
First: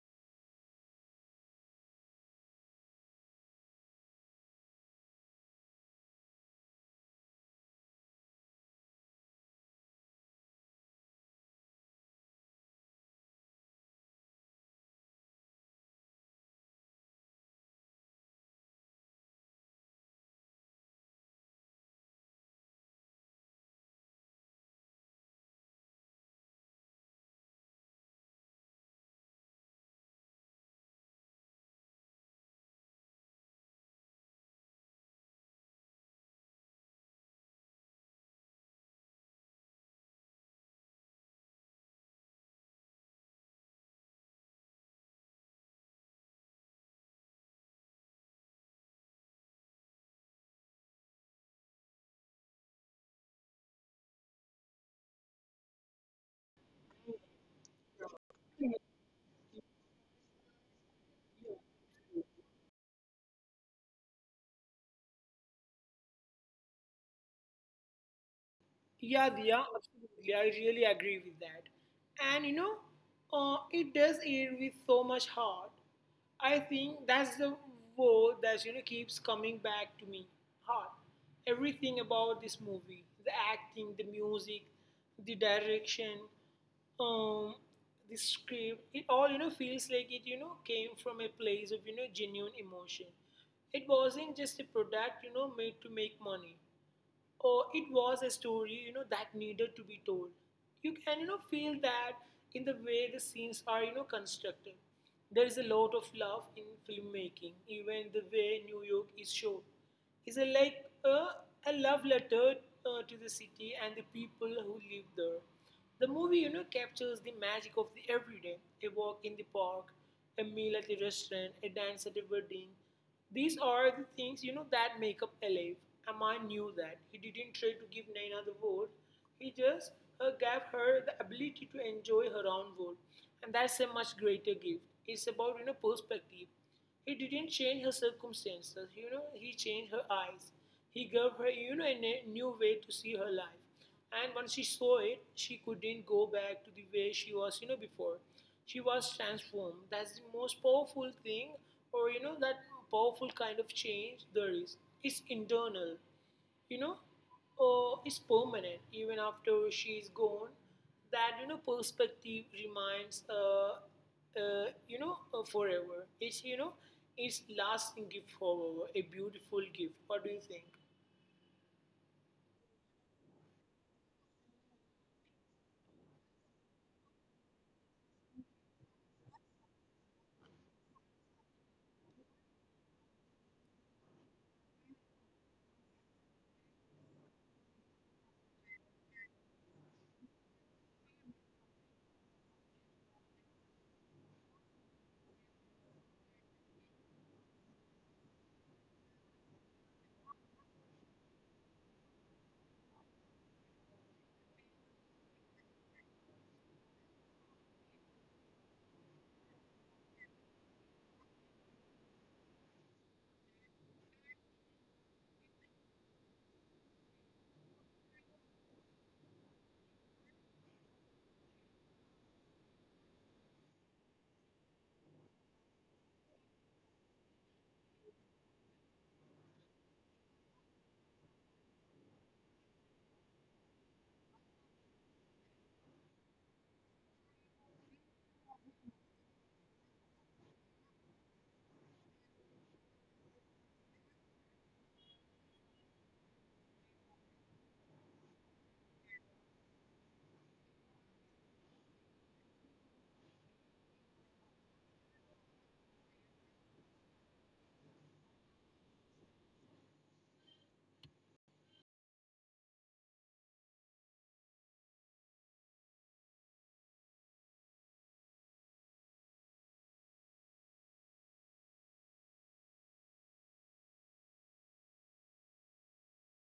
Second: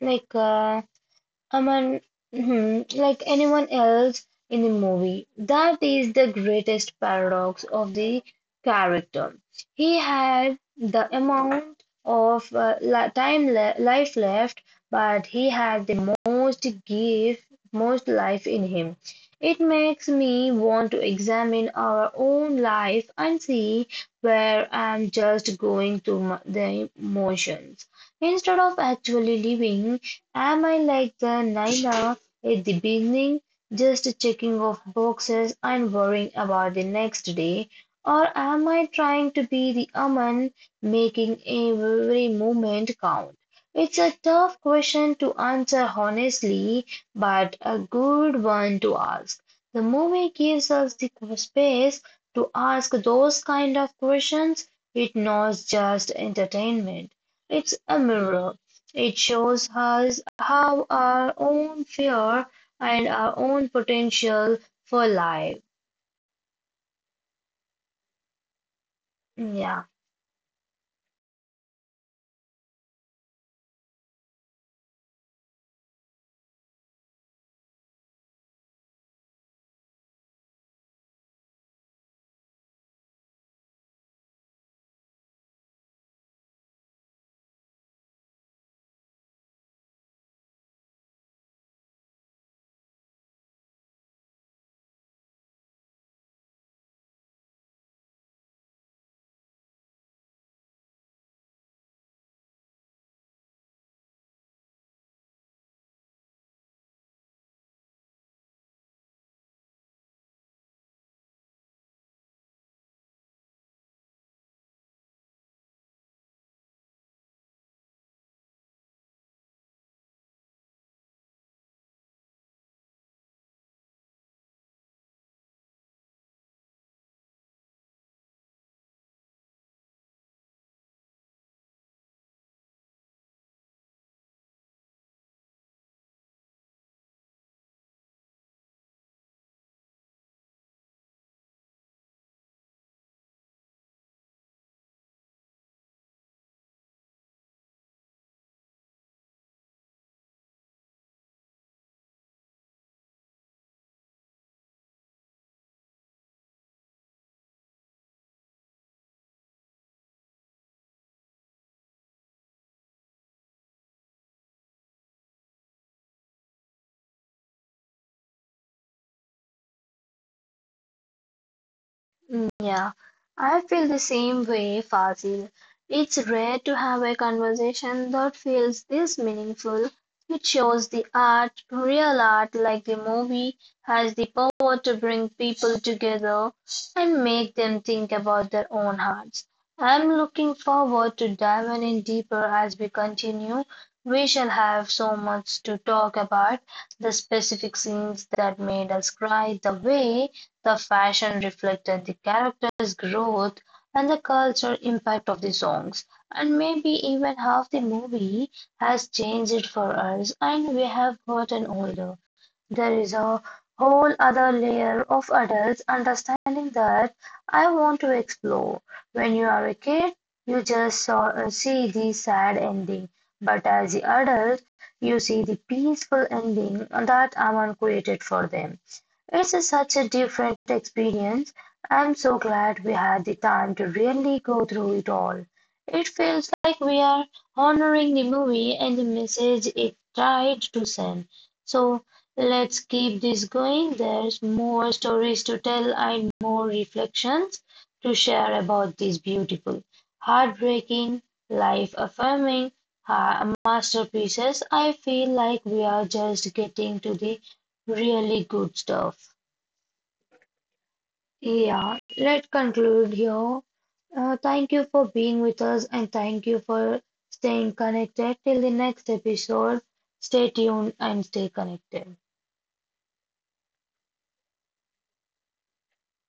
like, uh, Aman, hmm, like anyone else in the movie. That is the greatest paradox of the character. He had the amount of uh, li- time le life left, but he had the most give, most life in him. It makes me want to examine our own life and see where I'm just going through m- the emotions instead of actually living. Am I like the Nina at the beginning, just checking off boxes and worrying about the next day? Or am I trying to be the Aman, making every moment count? It's a tough question to answer honestly, but a good one to ask. The movie gives us the space to ask those kind of questions. It's not just entertainment, it's a mirror, it shows us how our own fear and our own potential for life. Yeah, Diya, Yeah. absolutely. I really agree with that. And you know, uh, it does it with so much heart. I think that's the word that you know keeps coming back to me. Heart. Everything about this movie, the acting, the music, the direction, um, the script, it all you know feels like it you know came from a place of you know genuine emotion. It wasn't just a product you know made to make money, or it was a story you know that needed to be told. You can you know feel that in the way the scenes are you know constructed. There is a lot of love in filmmaking, even the way New York is shown. It's a like a, a love letter, uh, to the city and the people who live there. The movie you know captures the magic of the everyday, a walk in the park, a meal at a restaurant, a dance at a wedding. These are the things you know that make up Alive. Amma knew that. He didn't try to give Naina the world. He just uh, gave her the ability to enjoy her own world, and that's a much greater gift. It's about you know perspective. He didn't change her circumstances. You know he changed her eyes. He gave her you know a new way to see her life. And once she saw it, she couldn't go back to the way she was, you know, before. She was transformed. That's the most powerful thing, or you know, that powerful kind of change there is. It's internal, you know, or it's permanent. Even after she's gone, that you know perspective remains, uh, uh, you know, uh, forever. It's you know, it's lasting gift forever, a beautiful gift. What do you think? Mm, Yeah, I feel the same way, Fazil. It's rare to have a conversation that feels this meaningful. It shows the art, real art like the movie, has the power to bring people together and make them think about their own hearts. I'm looking forward to diving in deeper as we continue. We shall have so much to talk about the specific scenes that made us cry, the way the fashion reflected the characters' growth and the cultural impact of the songs, and maybe even half the movie has changed for us and we have gotten older. There is a whole other layer of adults understanding that I want to explore. When you are a kid, you just saw, uh, see the sad ending, but as the adult, you see the peaceful ending that Aman created for them. It's a- such a different experience. I'm so glad we had the time to really go through it all. It feels like we are honoring the movie and the message it tried to send. So let's keep this going. There's more stories to tell and more reflections to share about this beautiful, heartbreaking, life affirming masterpieces. I feel like we are just getting to the really good stuff. Yeah, let's conclude here. Uh, thank you for being with us and thank you for staying connected. Till the next episode, stay tuned and stay connected.